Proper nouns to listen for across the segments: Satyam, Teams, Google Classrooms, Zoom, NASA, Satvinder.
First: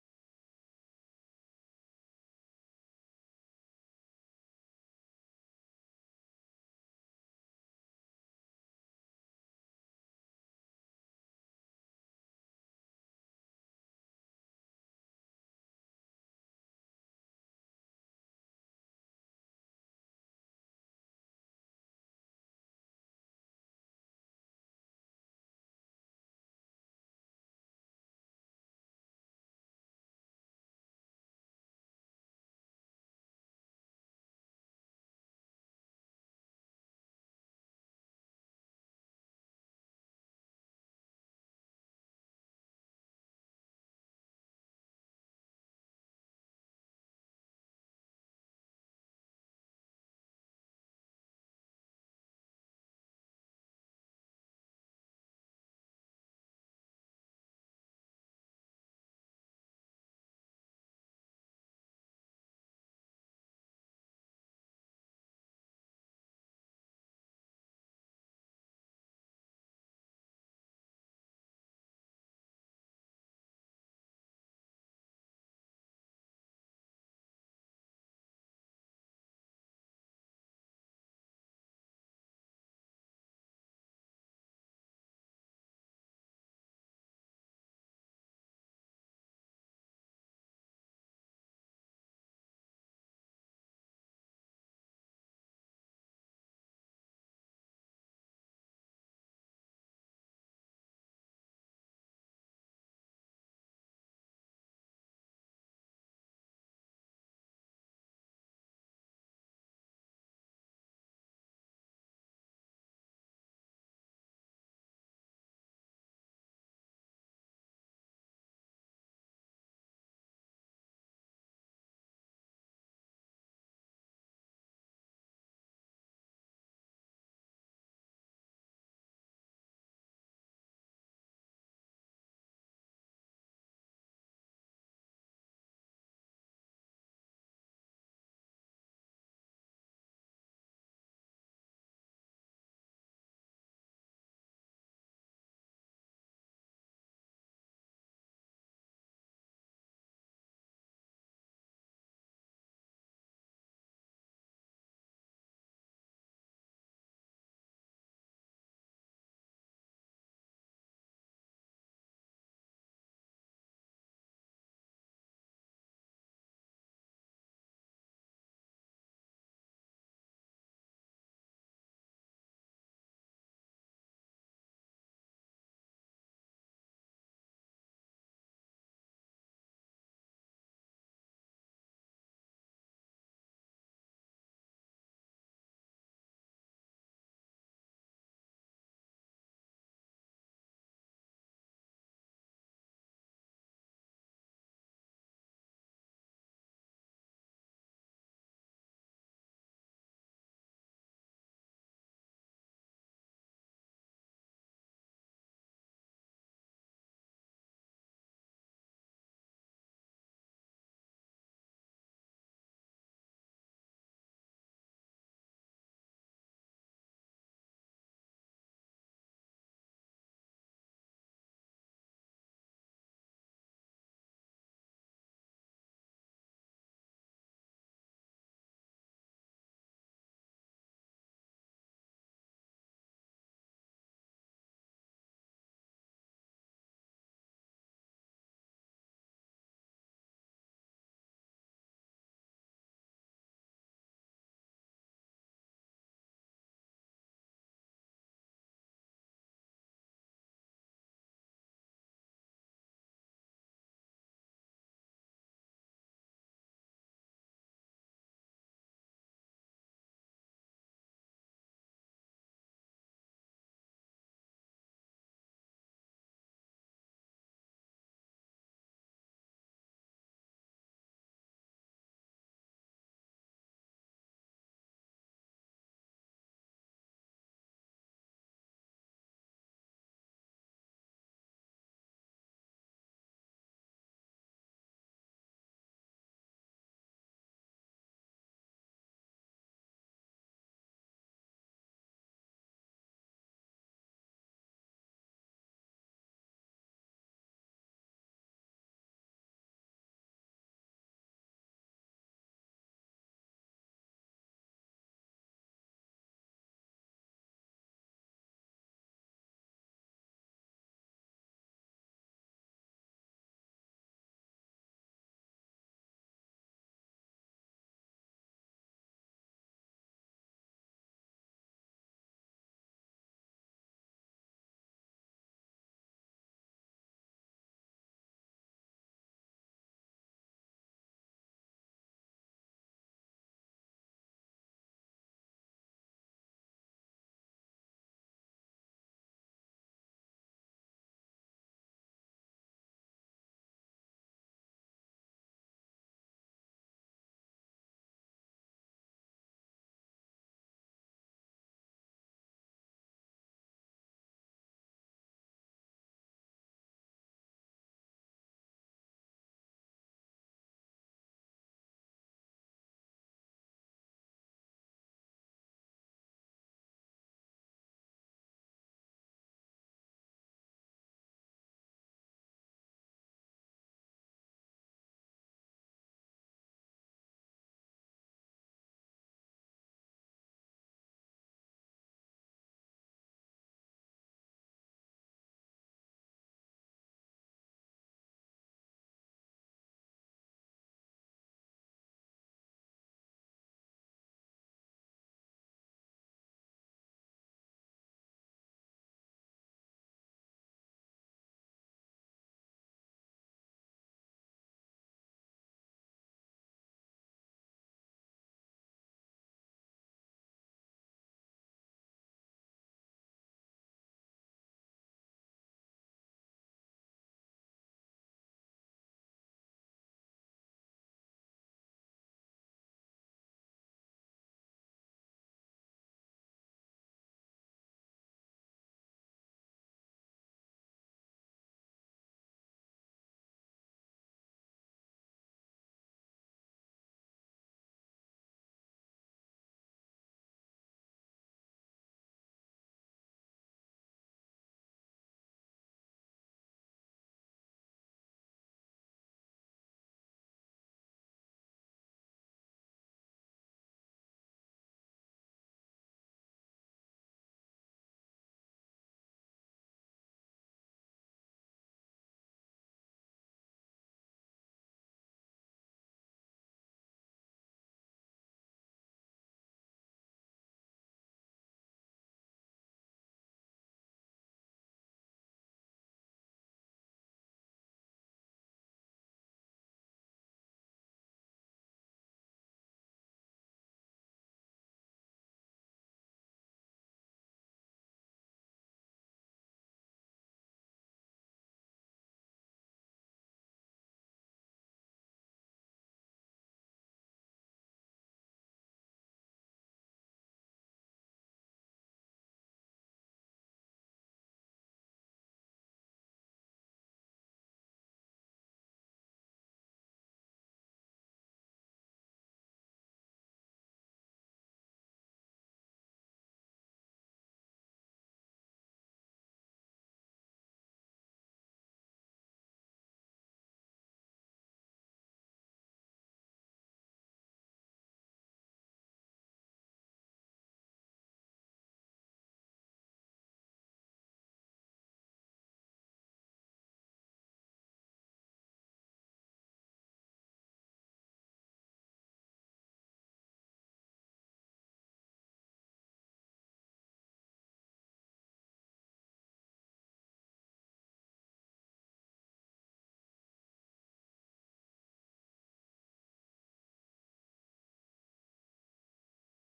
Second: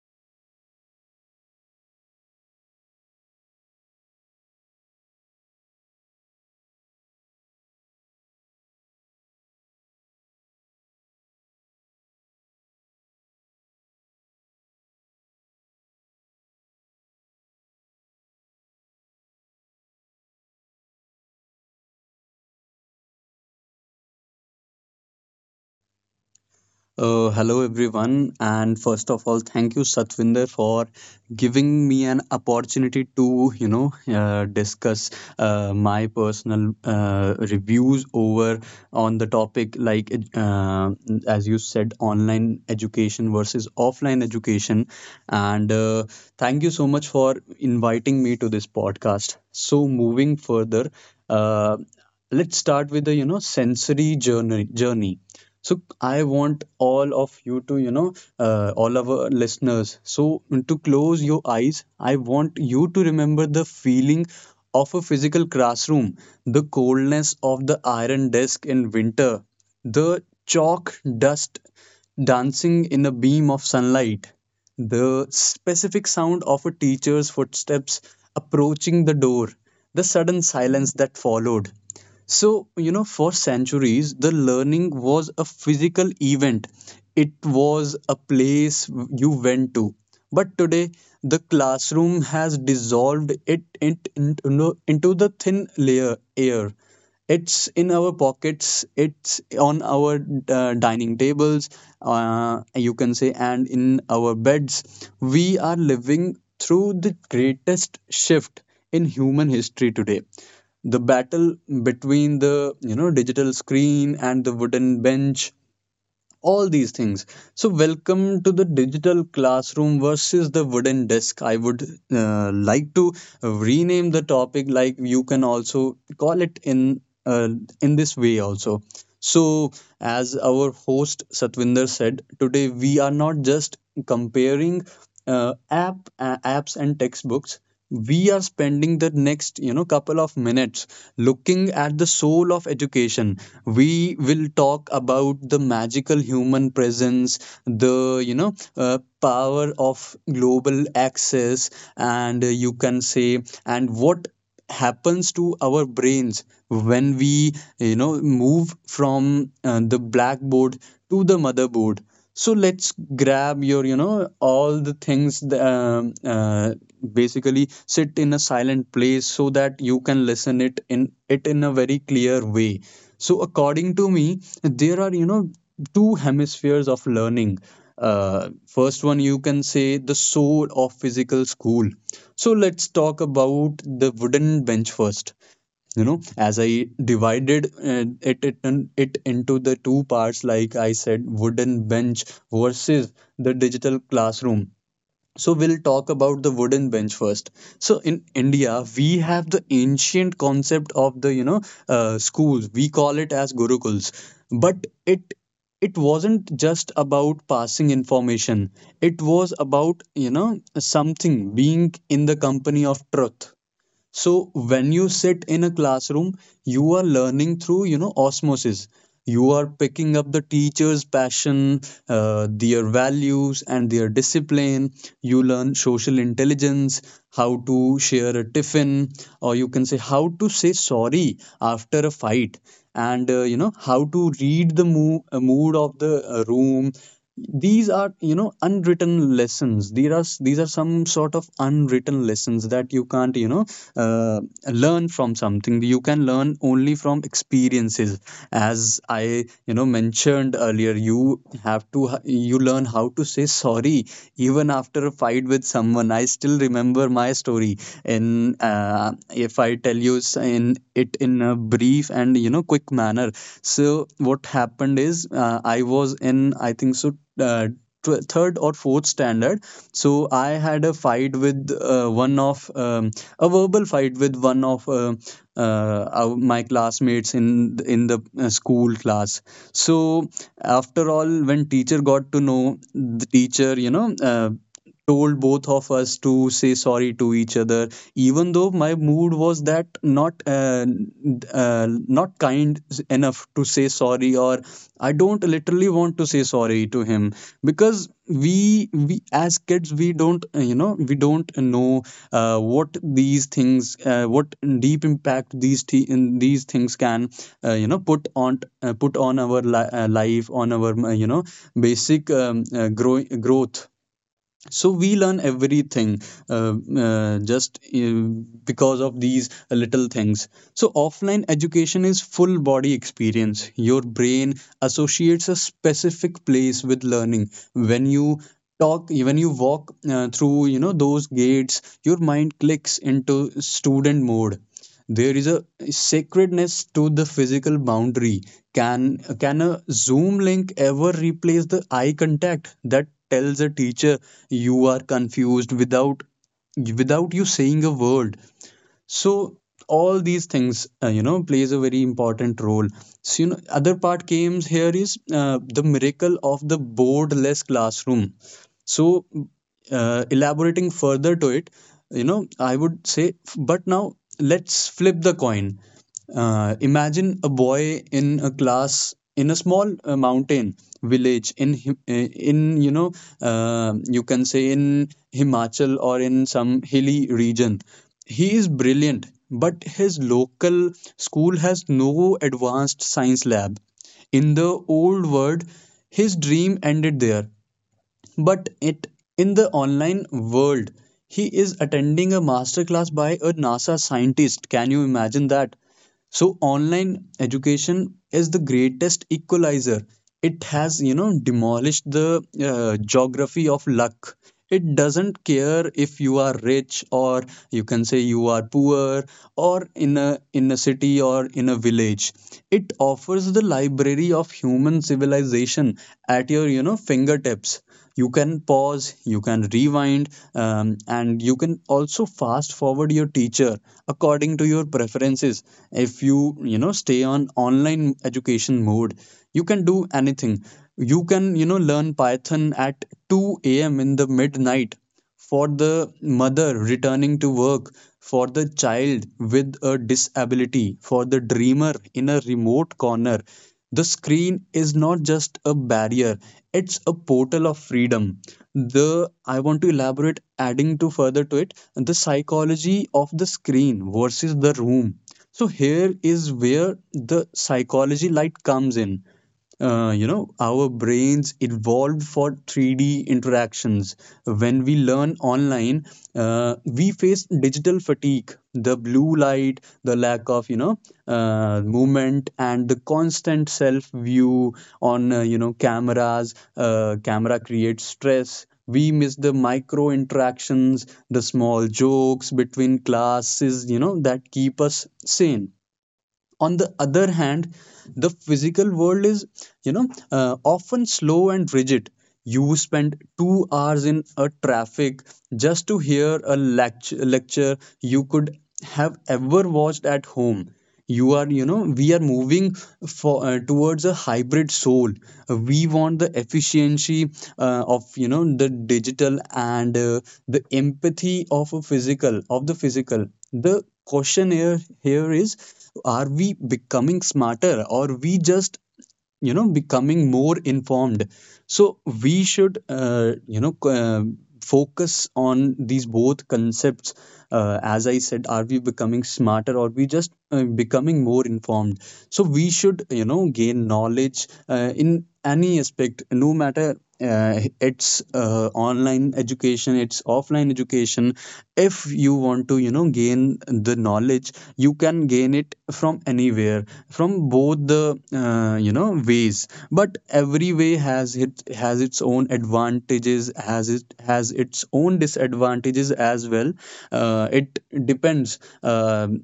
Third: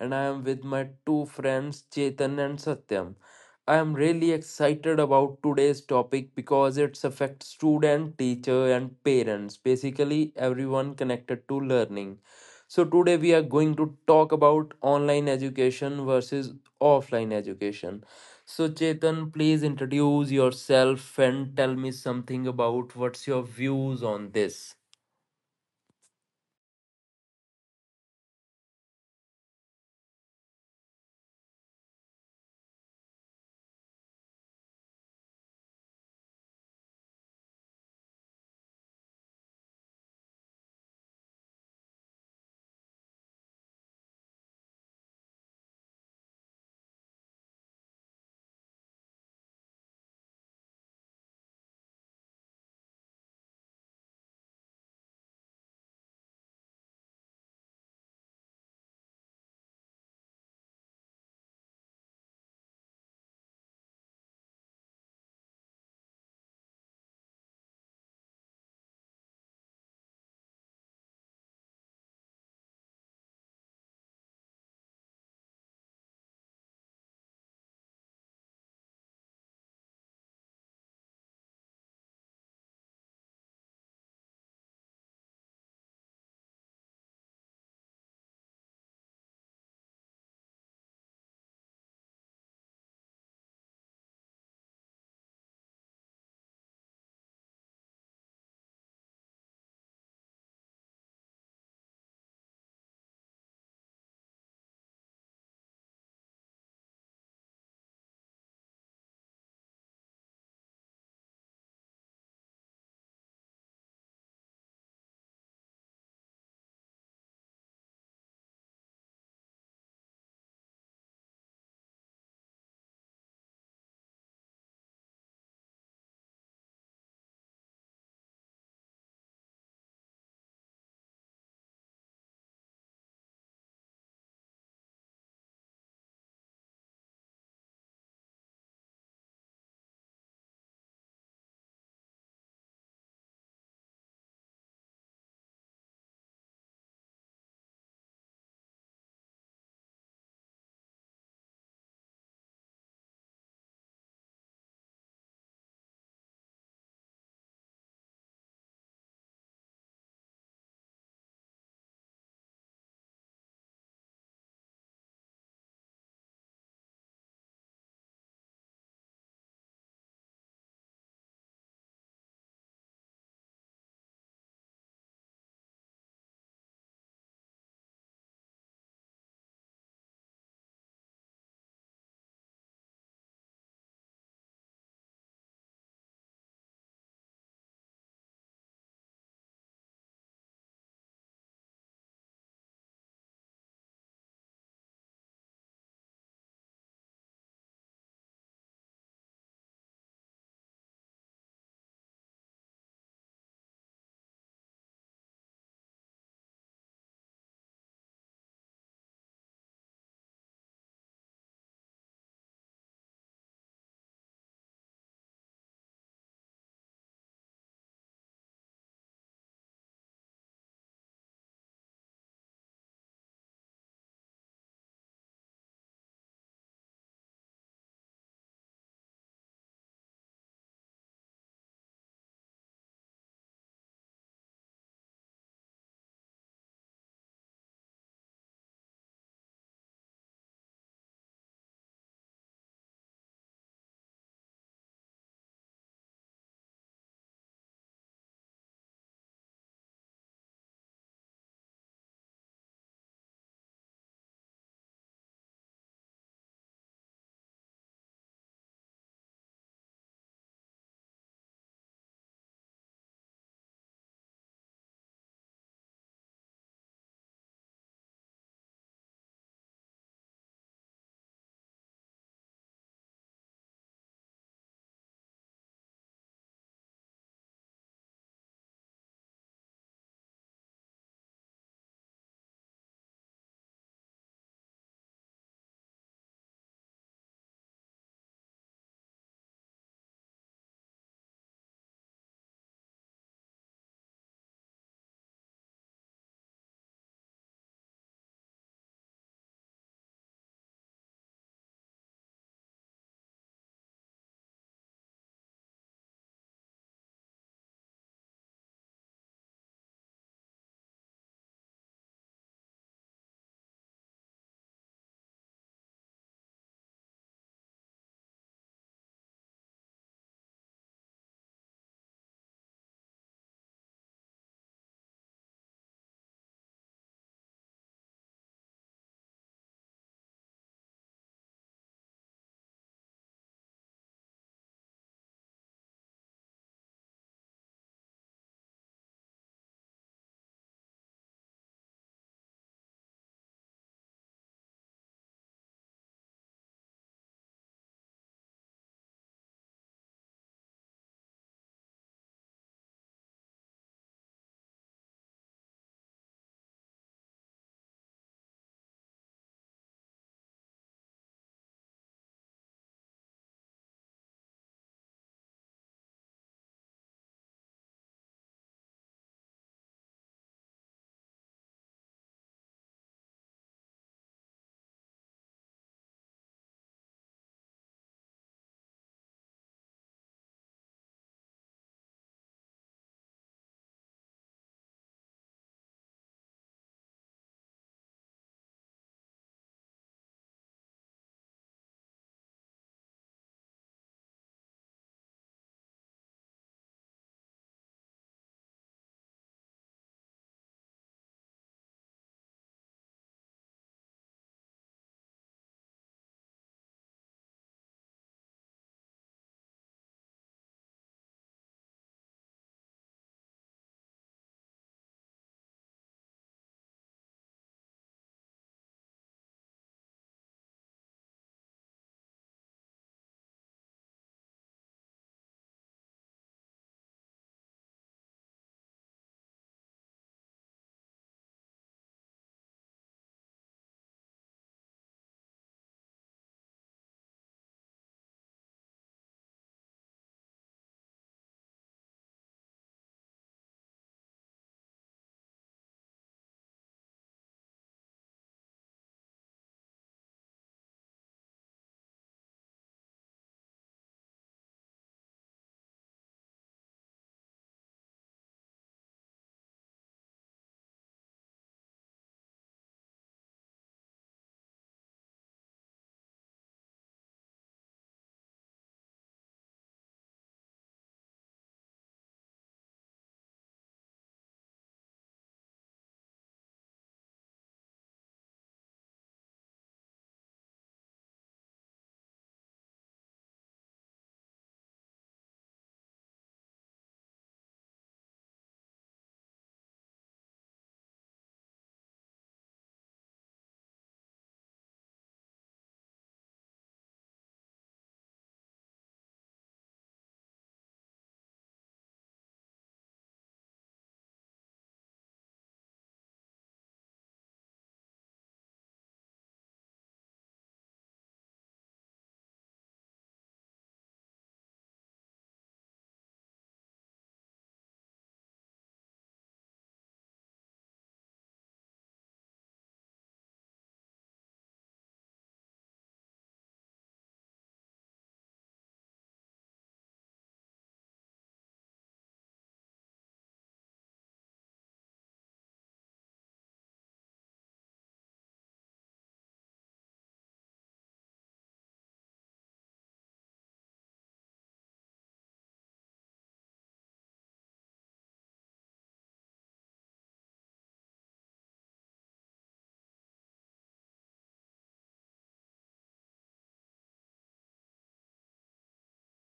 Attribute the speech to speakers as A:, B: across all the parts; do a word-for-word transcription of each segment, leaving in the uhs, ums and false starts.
A: and I am with my two friends Chetan and Satyam. I am really excited about today's topic because it affects student, teacher and parents, basically everyone connected to learning. So today we are going to talk about online education versus offline education. So Chetan, please introduce yourself and tell me something about what's your views on this.
B: Uh, hello everyone, and first of all, thank you Satvinder for giving me an opportunity to you know uh, discuss uh, my personal uh, reviews over on the topic like uh, as you said, online education versus offline education. And uh, Thank you so much for inviting me to this podcast. So, moving further, uh, let's start with the you know sensory journey journey. So, I want all of you to you know uh, all of our listeners. So, to close your eyes, I want you to remember the feeling of a physical classroom, the coldness of the iron desk in winter, the chalk dust dancing in a beam of sunlight. The specific sound of a teacher's footsteps approaching the door, the sudden silence that followed. So, you know, for centuries, the learning was a physical event, it was a place you went to. But today, the classroom has dissolved it, it into, into the thin layer air. It's in our pockets, it's on our uh, dining tables, uh, you can say, and in our beds. We are living through the greatest shift in human history today, the battle between the you know digital screen and the wooden bench, all these things. So welcome to the digital classroom versus the wooden desk. I would uh, like to rename the topic. Like you can also call it in uh, in this way also. So as our host Satvinder said, today we are not just comparing uh, app uh, apps and textbooks. We are spending the next you know couple of minutes looking at the soul of education. We will talk about the magical human presence, the you know uh, power of global access, and uh, you can say, and what happens to our brains when we you know move from uh, the blackboard to the motherboard. So let's grab your you know all the things th- um, uh, basically sit in a silent place so that you can listen it in it in a very clear way. So according to me, there are, you know, two hemispheres of learning. Uh, first one, you can say, the soul of physical school. So let's talk about the wooden bench first. You know, as I divided uh, it, it, it into the two parts, like I said, wooden bench versus the digital classroom. So we'll talk about the wooden bench first. So in India, we have the ancient concept of the you know uh, schools. We call it as gurukuls, but it it wasn't just about passing information. It was about, you know, something being in the company of truth. So when you sit in a classroom, you are learning through, you know, osmosis. You are picking up the teacher's passion, uh, their values, and their discipline. You learn social intelligence, how to share a tiffin, or you can say how to say sorry after a fight, and uh, you know, how to read the mo- uh, mood of the uh, room. These are, you know, unwritten lessons. There are, these are some sort of unwritten lessons that you can't, you know uh, learn from something, you can learn only from experiences. As I, you know, mentioned earlier, you have to, you learn how to say sorry even after a fight with someone. I still remember my story. In uh, If I tell you s- in it in a brief and, you know, quick quick manner. So what happened is, uh, I was in, I think so, uh, tw- third or fourth standard. So I had a fight with uh, one of um, a verbal fight with one of uh, uh, our, my classmates in in the uh, school class. So after all, when teacher got to know, the teacher, you know uh, told both of us to say sorry to each other. Even though my mood was that not, uh, uh, not kind enough to say sorry, or I don't literally want to say sorry to him, because we we as kids, we don't, uh, you know, we don't know uh, what these things, uh, what deep impact these th- in these things can, uh, you know, put on, uh, put on our li- uh, life, on our, uh, you know, basic um, uh, grow- growth. So we learn everything, uh, uh, just, uh, because of these little things. So offline education is full body experience. Your brain associates a specific place with learning. When you talk, when you walk uh, through, you know, those gates, your mind clicks into student mode. There is a sacredness to the physical boundary. Can can a Zoom link ever replace the eye contact that tells a teacher you are confused without without you saying a word? So all these things, uh, you know, plays a very important role. So, you know, other part came here is uh, the miracle of the boardless classroom. So uh, elaborating further to it, you know, I would say, but now let's flip the coin. Uh, imagine a boy in a class in a small uh, mountain village in Him- uh, in, you know, uh, you can say in Himachal or in some hilly region. He is brilliant, but his local school has no advanced science lab. In the old world, his dream ended there. But it in the online world, he is attending a masterclass by a nasa scientist. Can you imagine that? So online education is the greatest equalizer. It has, you know, demolished the uh, geography of luck. It doesn't care if you are rich, or you can say you are poor, or in a in a city or in a village. It offers the library of human civilization at your, you know, fingertips. You can pause, you can rewind, um, and you can also fast forward your teacher according to your preferences. If you, you know, stay on online education mode, you can do anything. You can, you know, learn python at two a.m in the midnight. For the mother returning to work, for the child with a disability, for the dreamer in a remote corner, the screen is not just a barrier, it's a portal of freedom. The, I want to elaborate, adding to further to it, the psychology of the screen versus the room. So here is where the psychology light comes in. Uh, you know, our brains evolved for three D interactions. When we learn online, uh, we face digital fatigue, the blue light, the lack of, you know, uh, movement, and the constant self view on, uh, you know, cameras. Uh, camera creates stress. We miss the micro interactions, the small jokes between classes, you know, that keep us sane. On the other hand, the physical world is, you know, uh, often slow and rigid. You spend two hours in a traffic just to hear a lecture, lecture you could have ever watched at home. You are you know We are moving for uh, towards a hybrid soul. We want the efficiency uh, of, you know, the digital, and uh, the empathy of a physical of the physical. The question here here is, are we becoming smarter, or we just, you know, becoming more informed? So we should, uh, you know c- uh, focus on these both concepts. Uh, as I said, are we becoming smarter, or we just, uh, becoming more informed? So we should, you know, gain knowledge uh, in any aspect, no matter uh, it's uh, online education, it's offline education. If you want to, you know, gain the knowledge, you can gain it from anywhere, from both the, uh, you know, ways. But every way has it has its own advantages, has it has its own disadvantages as well. Uh, it depends, Um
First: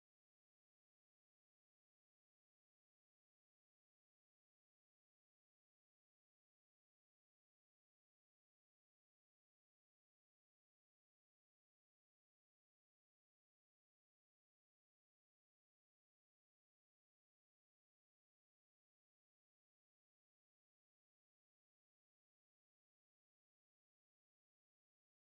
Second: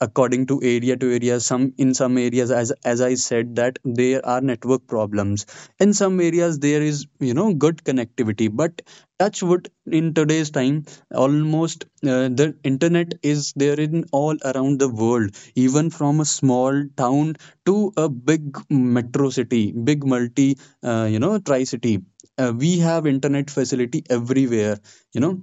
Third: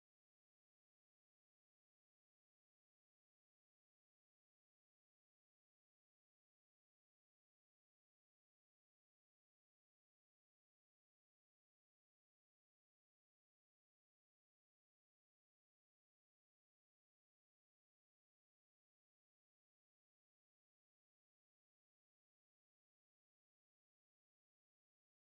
B: according to area to area. some in some areas, as as I said, that there are network problems. In some areas, there is, you know, good connectivity, but touch wood, in today's time, almost, uh, the internet is there in all around the world, even from a small town to a big metro city, big multi, uh, you know, tri city, uh, we have internet facility everywhere, you know.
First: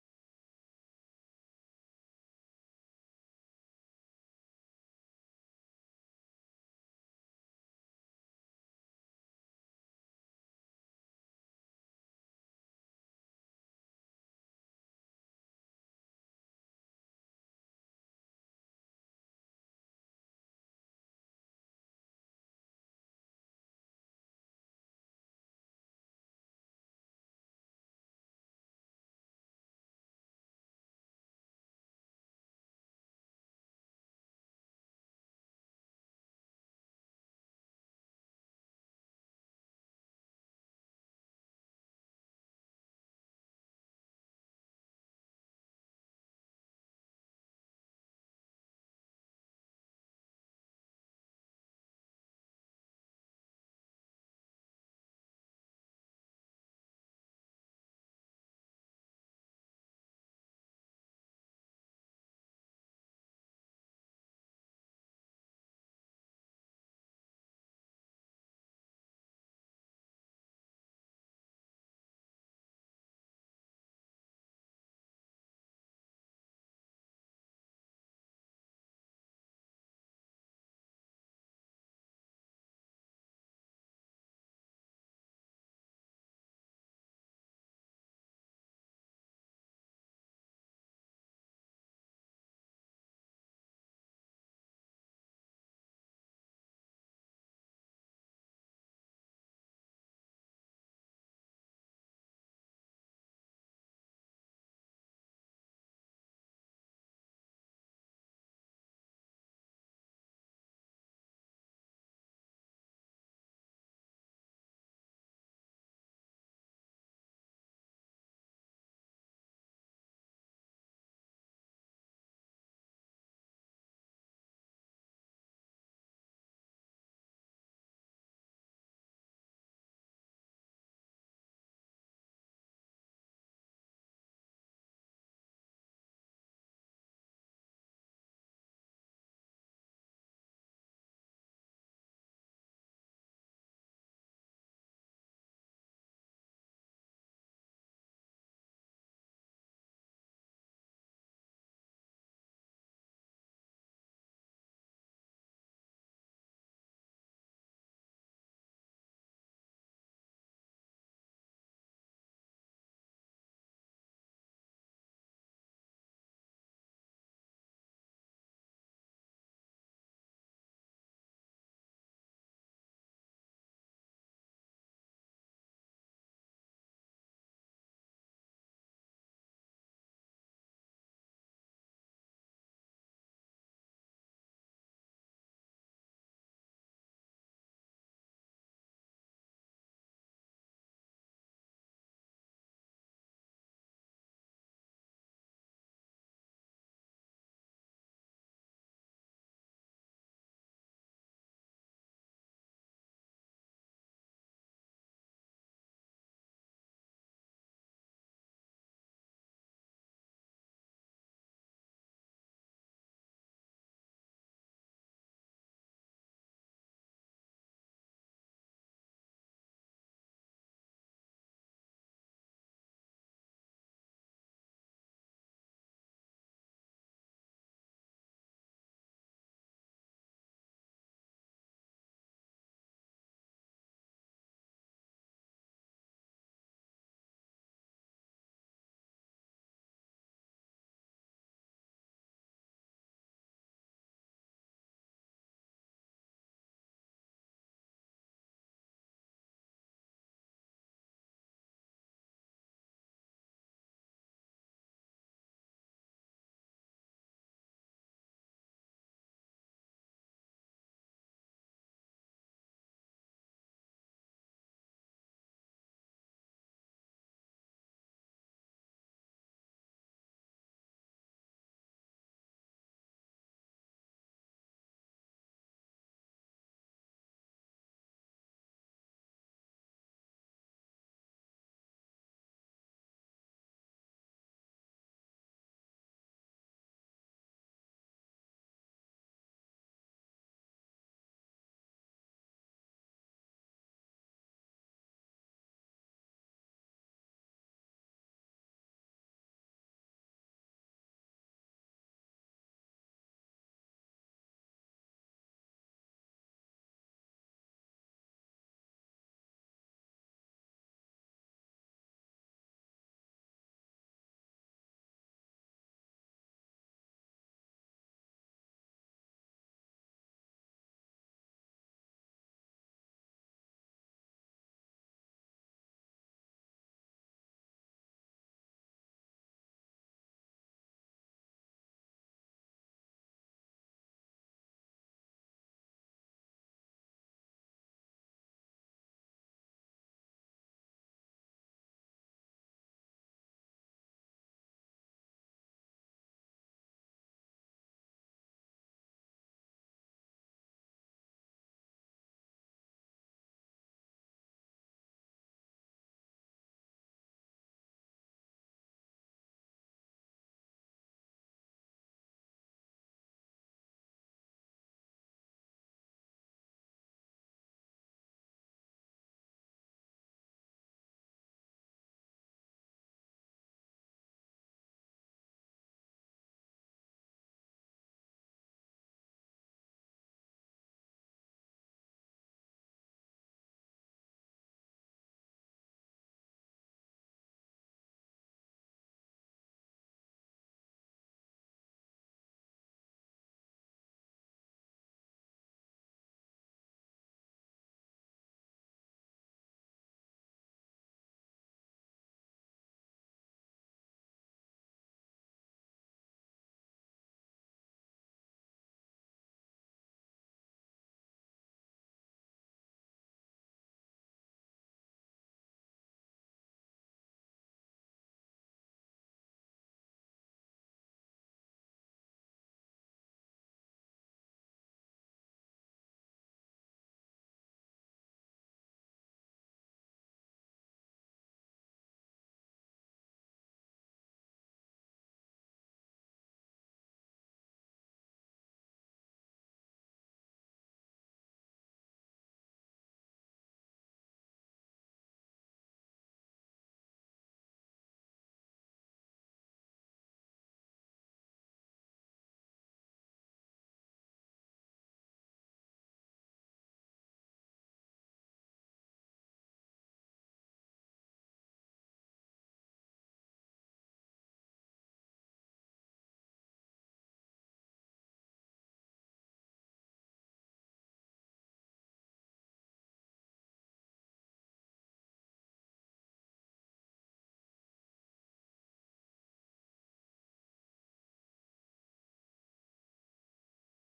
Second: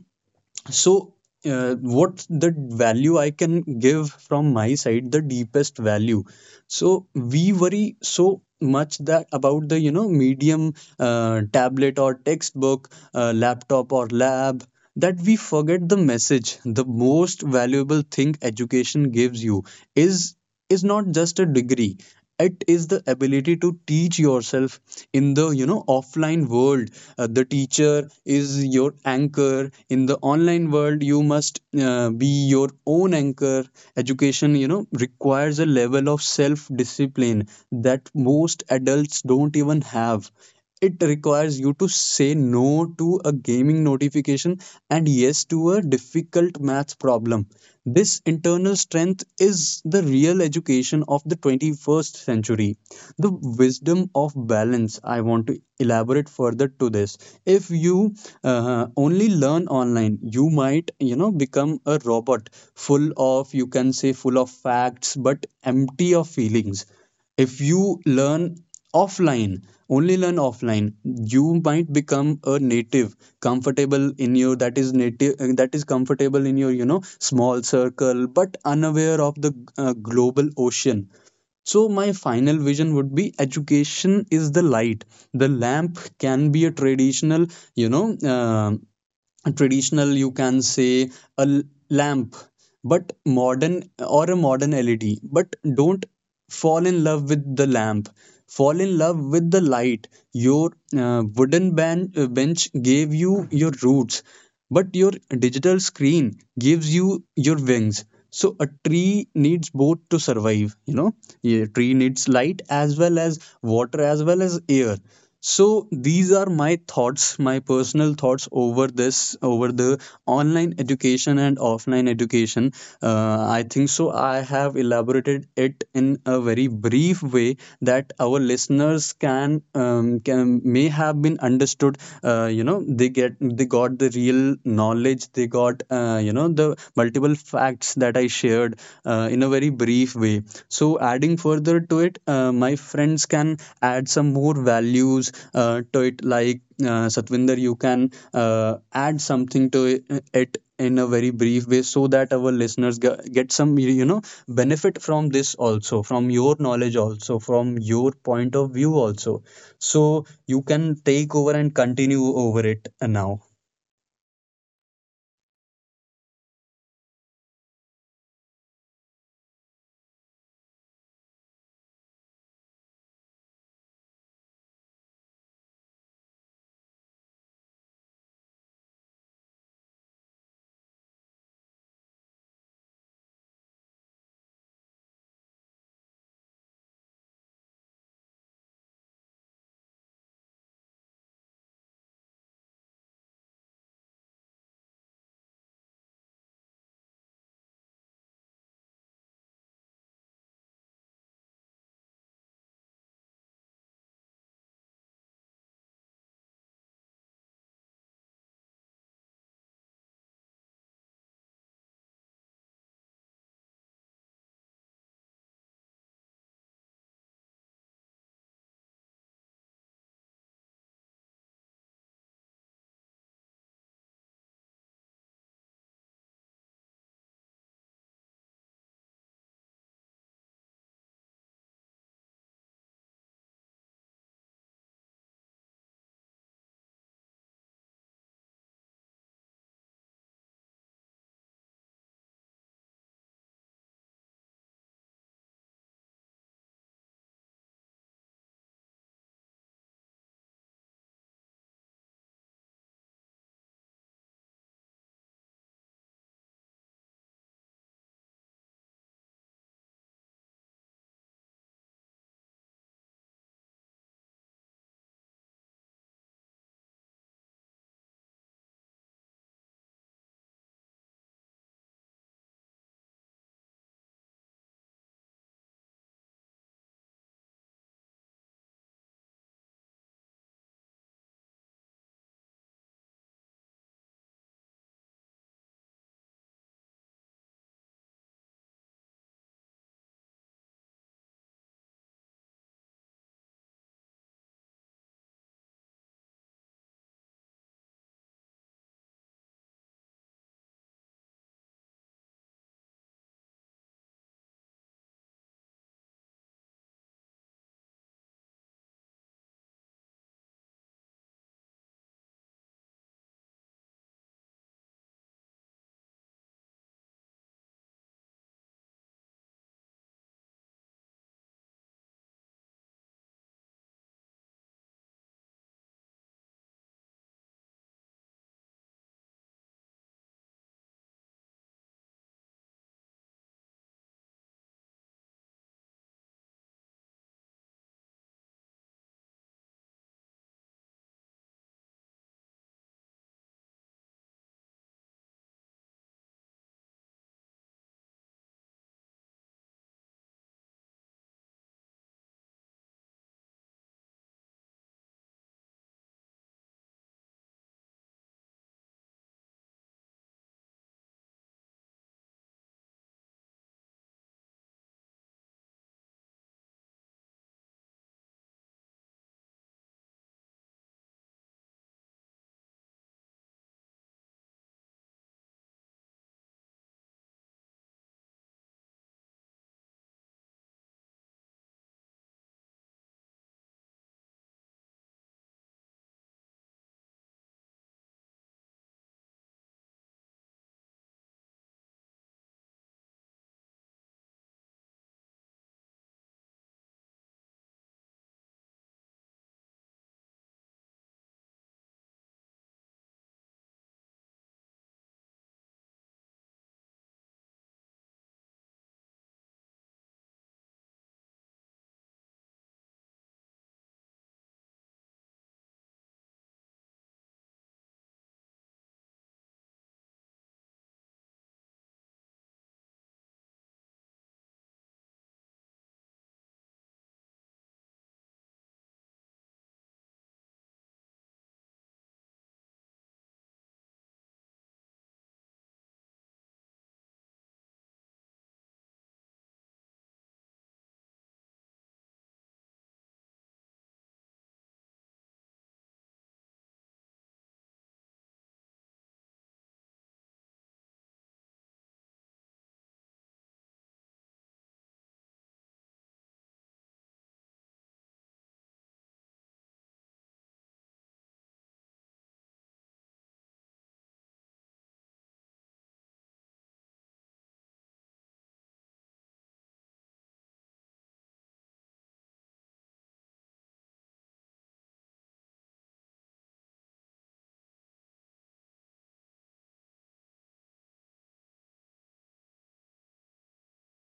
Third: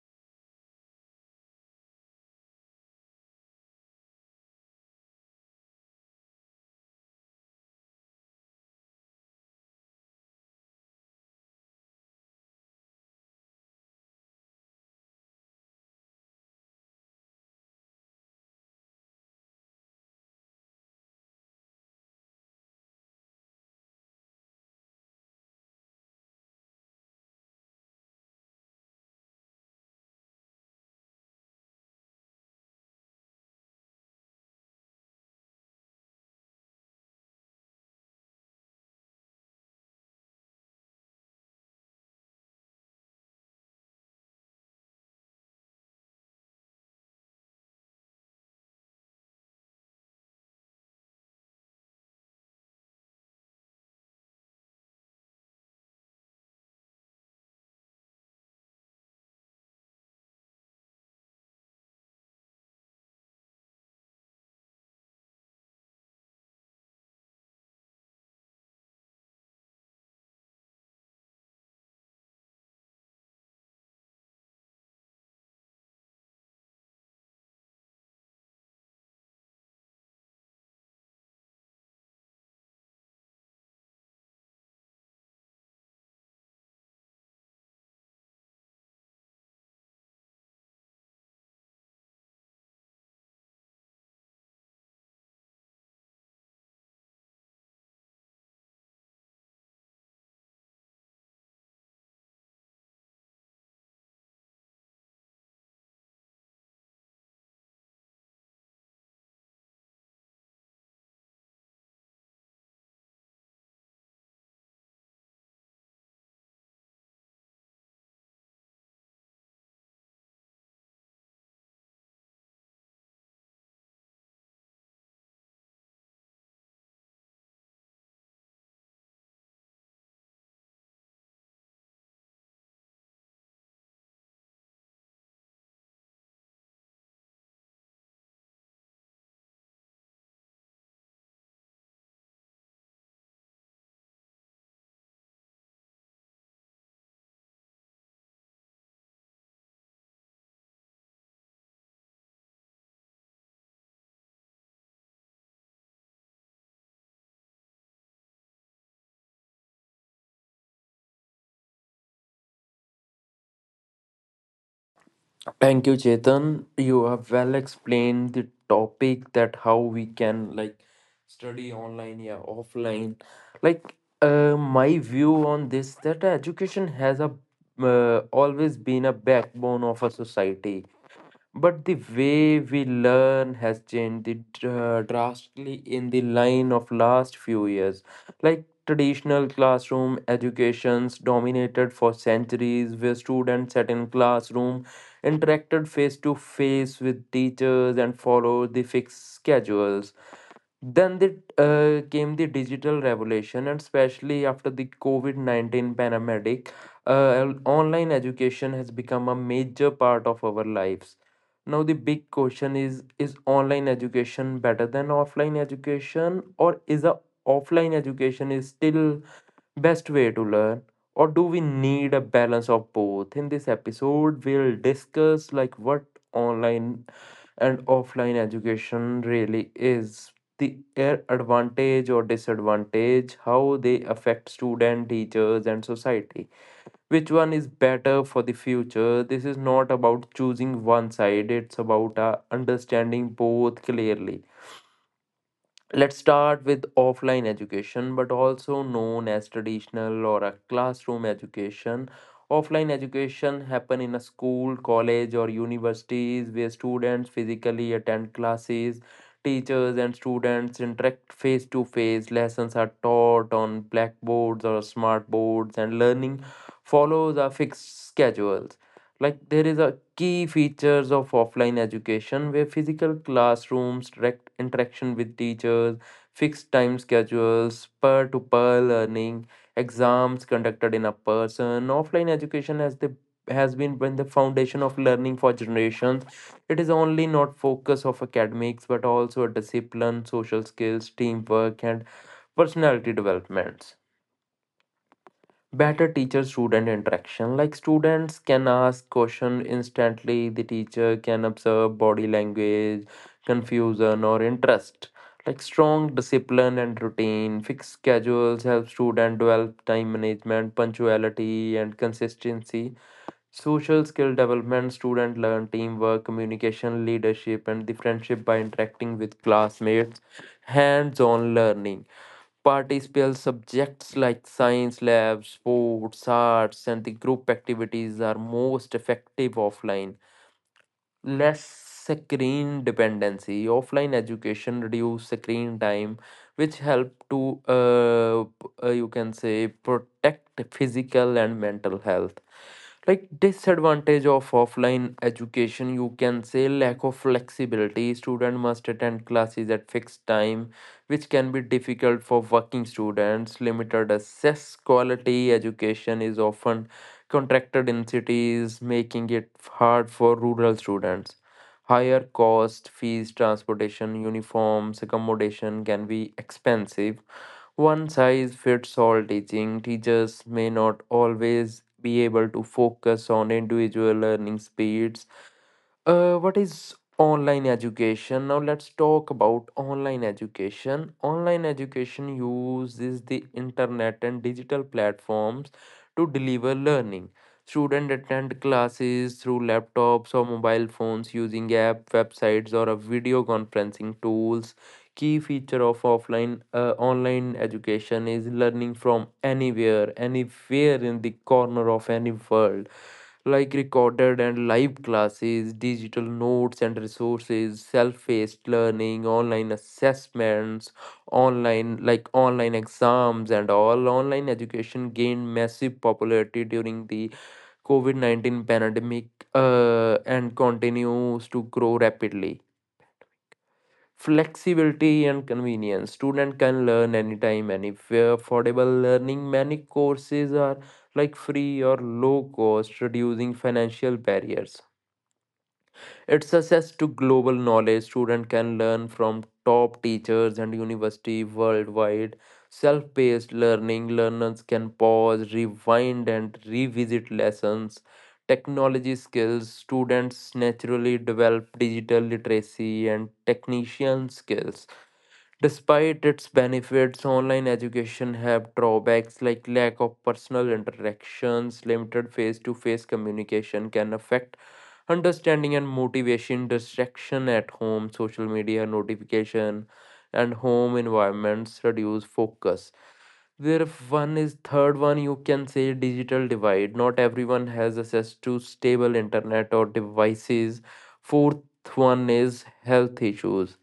B: So uh, what the value I can give from my side, the deepest value. So we worry so much that about the, you know, medium, uh, tablet or textbook, uh, laptop or lab, that we forget the message. The most valuable thing education gives you is is not just a degree, it is the ability to teach yourself. In the, you know, offline world, uh, the teacher is your anchor. In the online world, you must, uh, be your own anchor. Education, you know, requires a level of self discipline that most adults don't even have. It requires you to say no to a gaming notification and yes to a difficult math problem. This internal strength is the real education of the twenty-first century. The wisdom of balance. I want to elaborate further to this. If you, uh, only learn online, you might, you know, become a robot, full of, you can say, full of facts but empty of feelings. If you learn offline Only learn offline, you might become a native, comfortable in your, that is native uh, that is comfortable in your, you know, small circle, but unaware of the, uh, global ocean. So, my final vision would be, education is the light. The lamp can be a traditional, you know, uh, traditional, you can say, a l- lamp, but modern, or a modern L E D. But don't fall in love with the lamp. Fall in love with the light. Your uh, wooden ban- uh, bench gave you your roots, but your digital screen gives you your wings. So a tree needs both to survive, you know. A tree needs light as well as water as well as air. So these are my thoughts, my personal thoughts over this, over the online education and offline education. Uh, I think so. I have elaborated it in a very brief way that our listeners can, um, can may have have been understood. Uh, you know, they get they got the real knowledge, they got, uh, you know, the multiple facts that I shared uh, in a very brief way. So adding further to it, uh, my friends can add some more values uh, to it. Like, uh, Satvinder, you can, uh, add something to it in a very brief way, so that our listeners ge- get some, you know, benefit from this also, from your knowledge also, from your point of view also. So you can take over and continue over it now.
A: Thank you, Chetan. You have well explained the topic that how we can like study online, yeah, offline. Like uh, my view on this that education has a uh, always been a backbone of a society, but the way we learn has changed the dr- drastically in the line of last few years. Like traditional classroom educations dominated for centuries, where students sat in classroom, interacted face to face with teachers, and followed the fixed schedules. Then the, uh, Came the digital revolution, and especially after the COVID nineteen pandemic, uh, online education has become a major part of our lives. Now, the big question is: is online education better than offline education, or is a offline education is still best way to learn, or do we need a balance of both? In this episode we'll discuss like what online and offline education really is, the air advantage or disadvantage, how they affect student, teachers, and society. Which one is better for the future? This is not about choosing one side, it's about uh, understanding both clearly. Let's start with offline education, but also known as traditional or a classroom education. Offline education happen in a school, college, or universities where students physically attend classes. Teachers and students interact face to face. Lessons are taught on blackboards or smart boards, and learning follows a fixed schedules. Like there is a key features of offline education were physical classrooms, direct interaction with teachers, fixed time schedules, peer to peer learning, exams conducted in a person. Offline education has the has been been the foundation of learning for generations. It is only not focus of academics but also a discipline, social skills, teamwork, and personality developments, better teacher student interaction. Like students can ask question instantly, the teacher can observe body language, confusion or interest. Like strong discipline and routine, fixed schedules help student develop time management, punctuality and consistency. Social skill development, student learn teamwork, communication, leadership and the friendship by interacting with classmates. Hands on learning. Participate subjects like science labs, sports, arts, and the group activities are most effective offline. Less screen dependency. Offline education reduce screen time, which help to uh, p- uh, you can say protect physical and mental health. Like disadvantage of offline education, you can say lack of flexibility, student must attend classes at fixed time, which can be difficult for working students. Limited access, quality education is often contracted in cities, making it hard for rural students. Higher cost, fees, transportation, uniforms, accommodation can be expensive. One size fits all teaching. Teachers may not always be able to focus on individual learning speeds. Uh, what is online education? Now let's talk about online education. Online education uses the internet and digital platforms to deliver learning. Students attend classes through laptops or mobile phones using app, websites, or a video conferencing tools. Key feature of offline uh, online education is learning from anywhere anywhere in the corner of any world, like recorded and live classes, digital notes and resources, self-paced learning, online assessments, online like online exams and all. Online education gained massive popularity during the covid nineteen pandemic, uh, and continues to grow rapidly. Flexibility and convenience. Student can learn anytime, anywhere. Affordable learning. Many courses are like free or low cost, reducing financial barriers. It's access to global knowledge. Student can learn from top teachers and university worldwide. Self-paced learning. Learners can pause, rewind, and revisit lessons. Technology skills. Students naturally develop digital literacy and technician skills. Despite its benefits, online education have drawbacks like lack of personal interactions, limited face-to-face communication can affect understanding and motivation, distraction at home, social media notification, and home environments reduce focus. Where if one is third one, you can say digital divide. Not everyone has access to stable internet or devices. Fourth one is health issues.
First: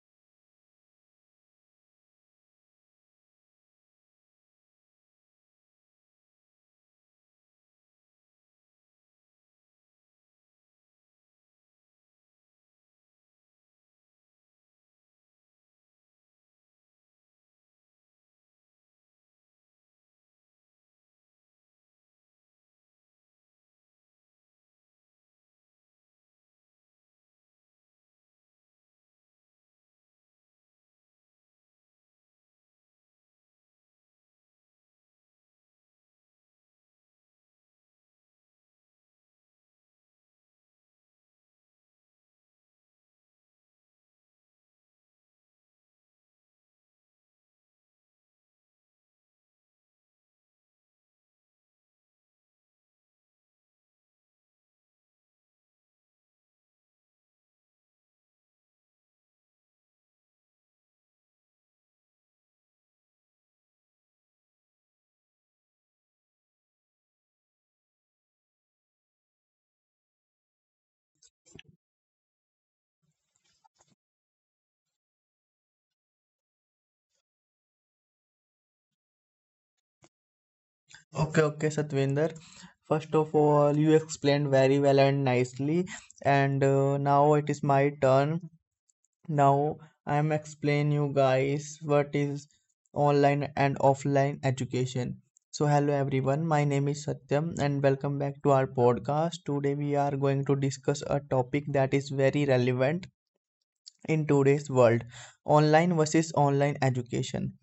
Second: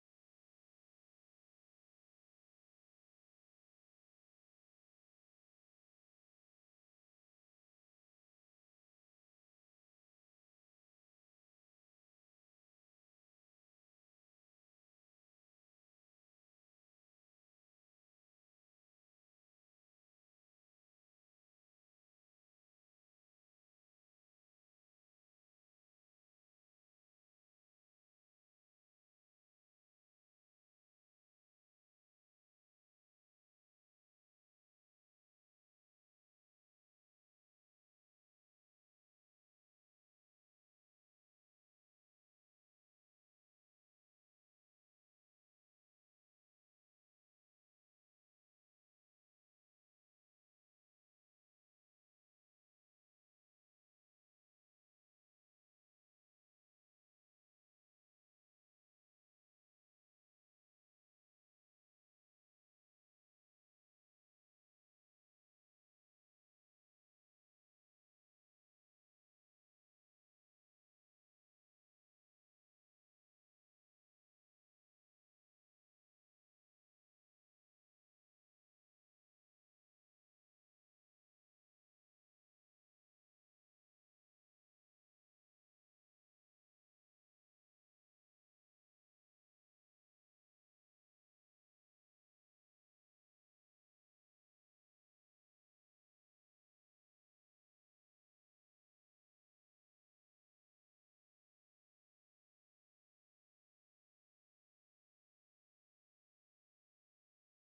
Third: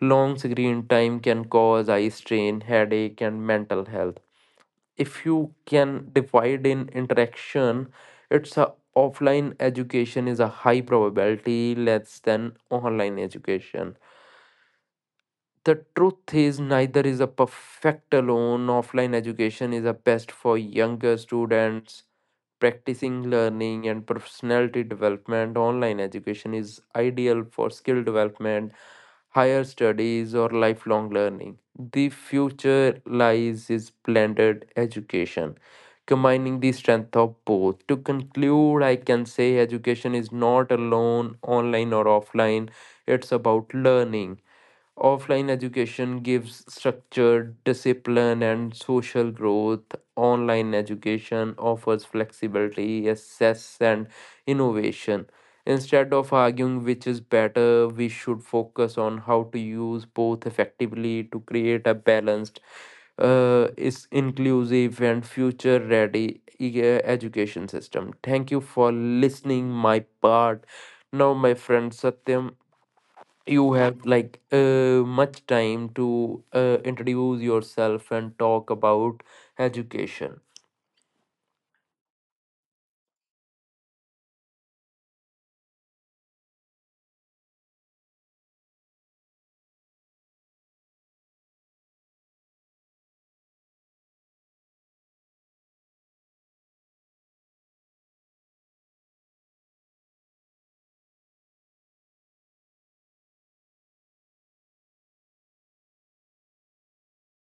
A: Long screen time can cause eye strain, headache, and mental health. If you can divide in interaction, it's a offline education is a high probability less than online education. The truth is, neither is a perfect alone. Offline education is a best for younger students, practicing learning and personality development. Online education is ideal for skill development, higher studies, or lifelong learning. The future lies is blended education, combining the strength of both. To conclude, I can say education is not alone, online or offline. It's about learning. Offline education gives structure, discipline, and social growth. Online education offers flexibility, access, and innovation. Instead of arguing which is better, we should focus on how to use both effectively to create a balanced, uh, is inclusive, and future ready education system. Thank you for listening, my part. Now, my friend Satyam, you have like uh, much time to uh, introduce yourself and talk about education.
C: Okay, okay, Satvinder. First of all, you explained very well and nicely, and uh, now it is my turn. Now I'm explain you guys what is online and offline education. So hello everyone, my name is Satyam and welcome back to our podcast. Today we are going to discuss a topic that is very relevant in today's world, online versus online education.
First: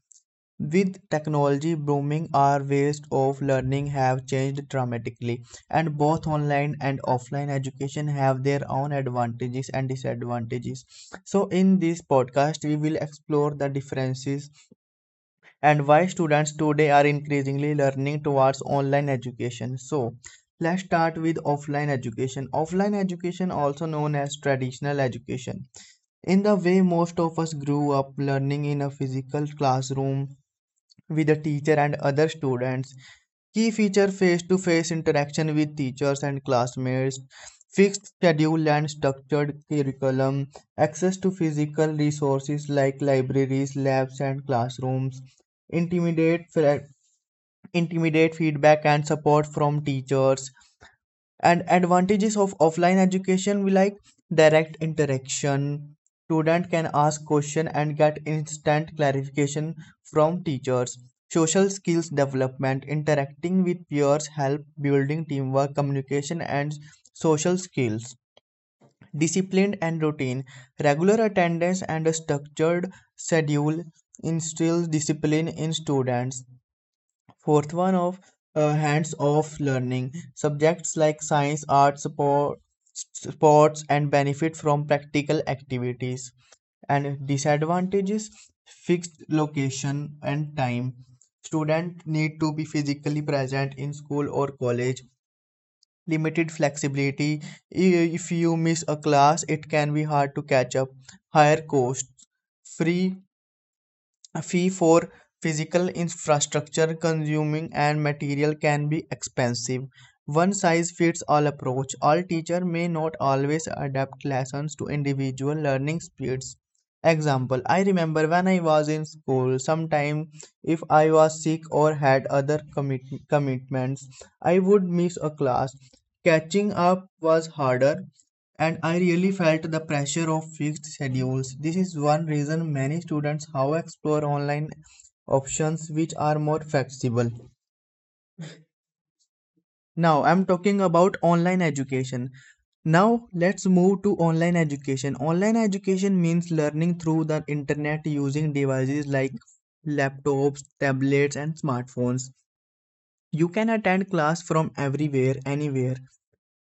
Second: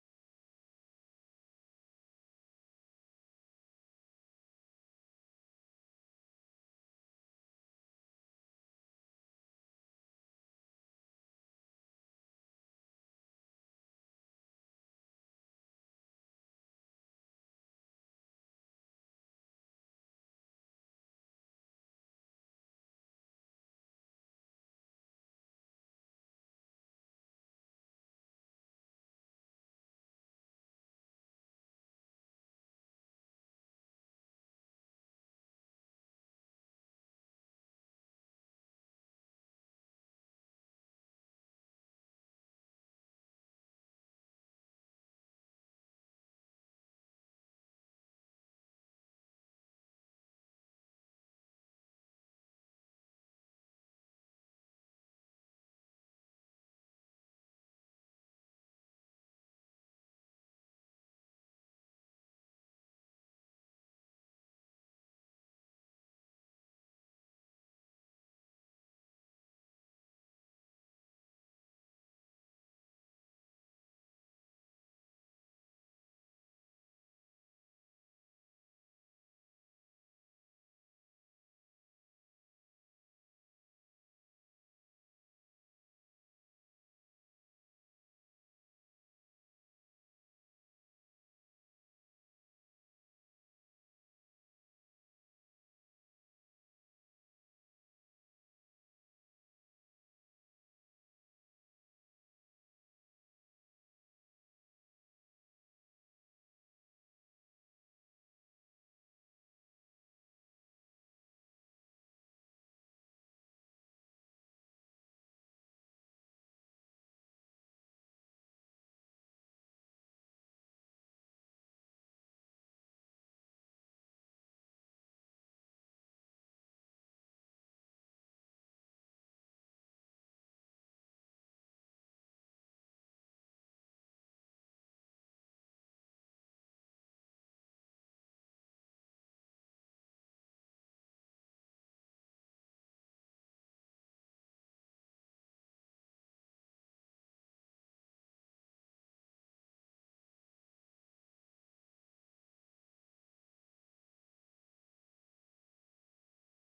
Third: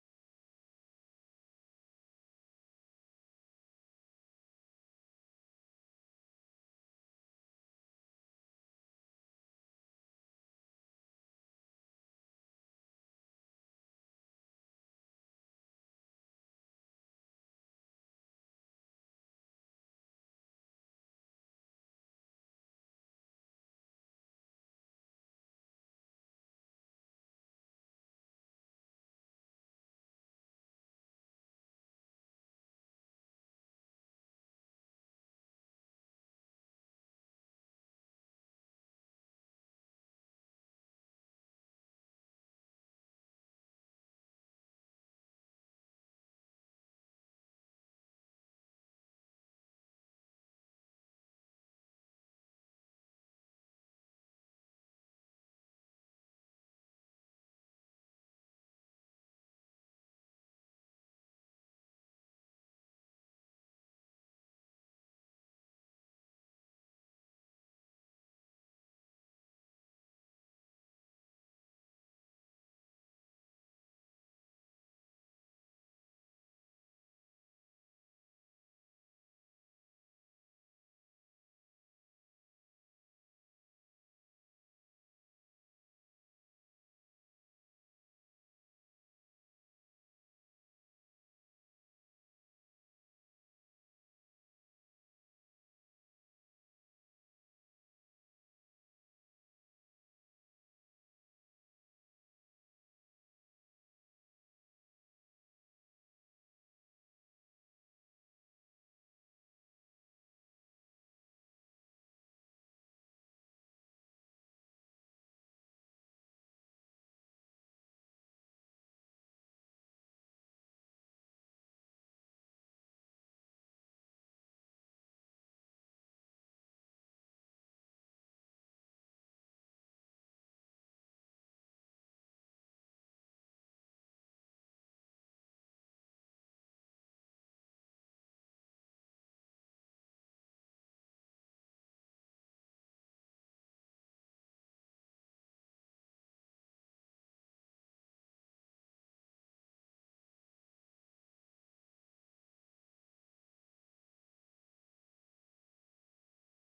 C: With technology booming, our ways of learning have changed dramatically, and both online and offline education have their own advantages and disadvantages. So, in this podcast, we will explore the differences and why students today are increasingly learning towards online education. So, let's start with offline education. Offline education, also known as traditional education. In the way most of us grew up learning in a physical classroom, with the teacher and other students. Key feature: face to face interaction with teachers and classmates, fixed schedule and structured curriculum, access to physical resources like libraries, labs, and classrooms, intimidate, intimidate feedback and support from teachers, and advantages of offline education we like: direct interaction, student can ask question and get instant clarification from teachers; social skills development, interacting with peers help building teamwork, communication, and social skills; discipline and routine, regular attendance and a structured schedule instills discipline in students. Fourth one of uh, hands-off learning. Subjects like science, art, support, sports, and benefit from practical activities. And disadvantages, fixed location and time. Students need to be physically present in school or college. Limited flexibility. If you miss a class, it can be hard to catch up. Higher costs. Free a fee for physical infrastructure, consuming, and material can be expensive. One size fits all approach. All teacher may not always adapt lessons to individual learning speeds. Example: I remember when I was in school, sometime if I was sick or had other commit- commitments, I would miss a class. Catching up was harder and I really felt the pressure of fixed schedules. This is one reason many students how explore online options which are more flexible. Now I'm talking about online education. Now let's move to online education. Online education means learning through the internet using devices like laptops, tablets and smartphones. You can attend class from everywhere, anywhere.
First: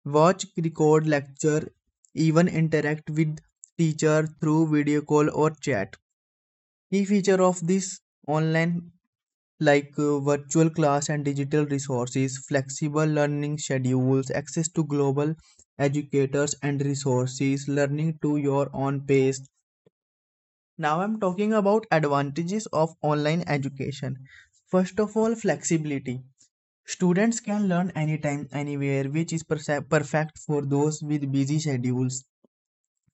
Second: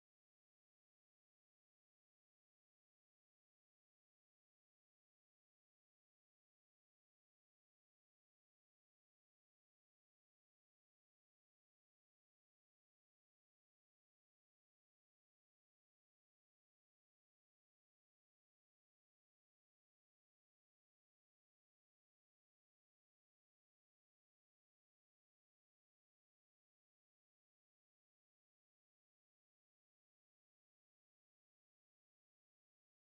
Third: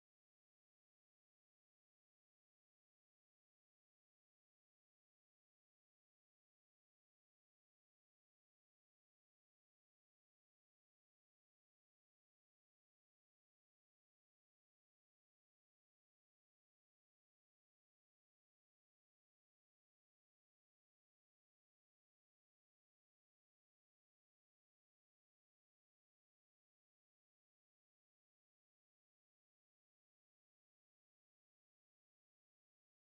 C: Watch, record lecture, even interact with teacher through video call or chat. Key feature of this online like uh, virtual class and digital resources, flexible learning schedules, access to global educators and resources, learning to your own pace. Now I'm talking about advantages of online education. First of all, flexibility. Students can learn anytime, anywhere, which is perse- perfect for those with busy schedules.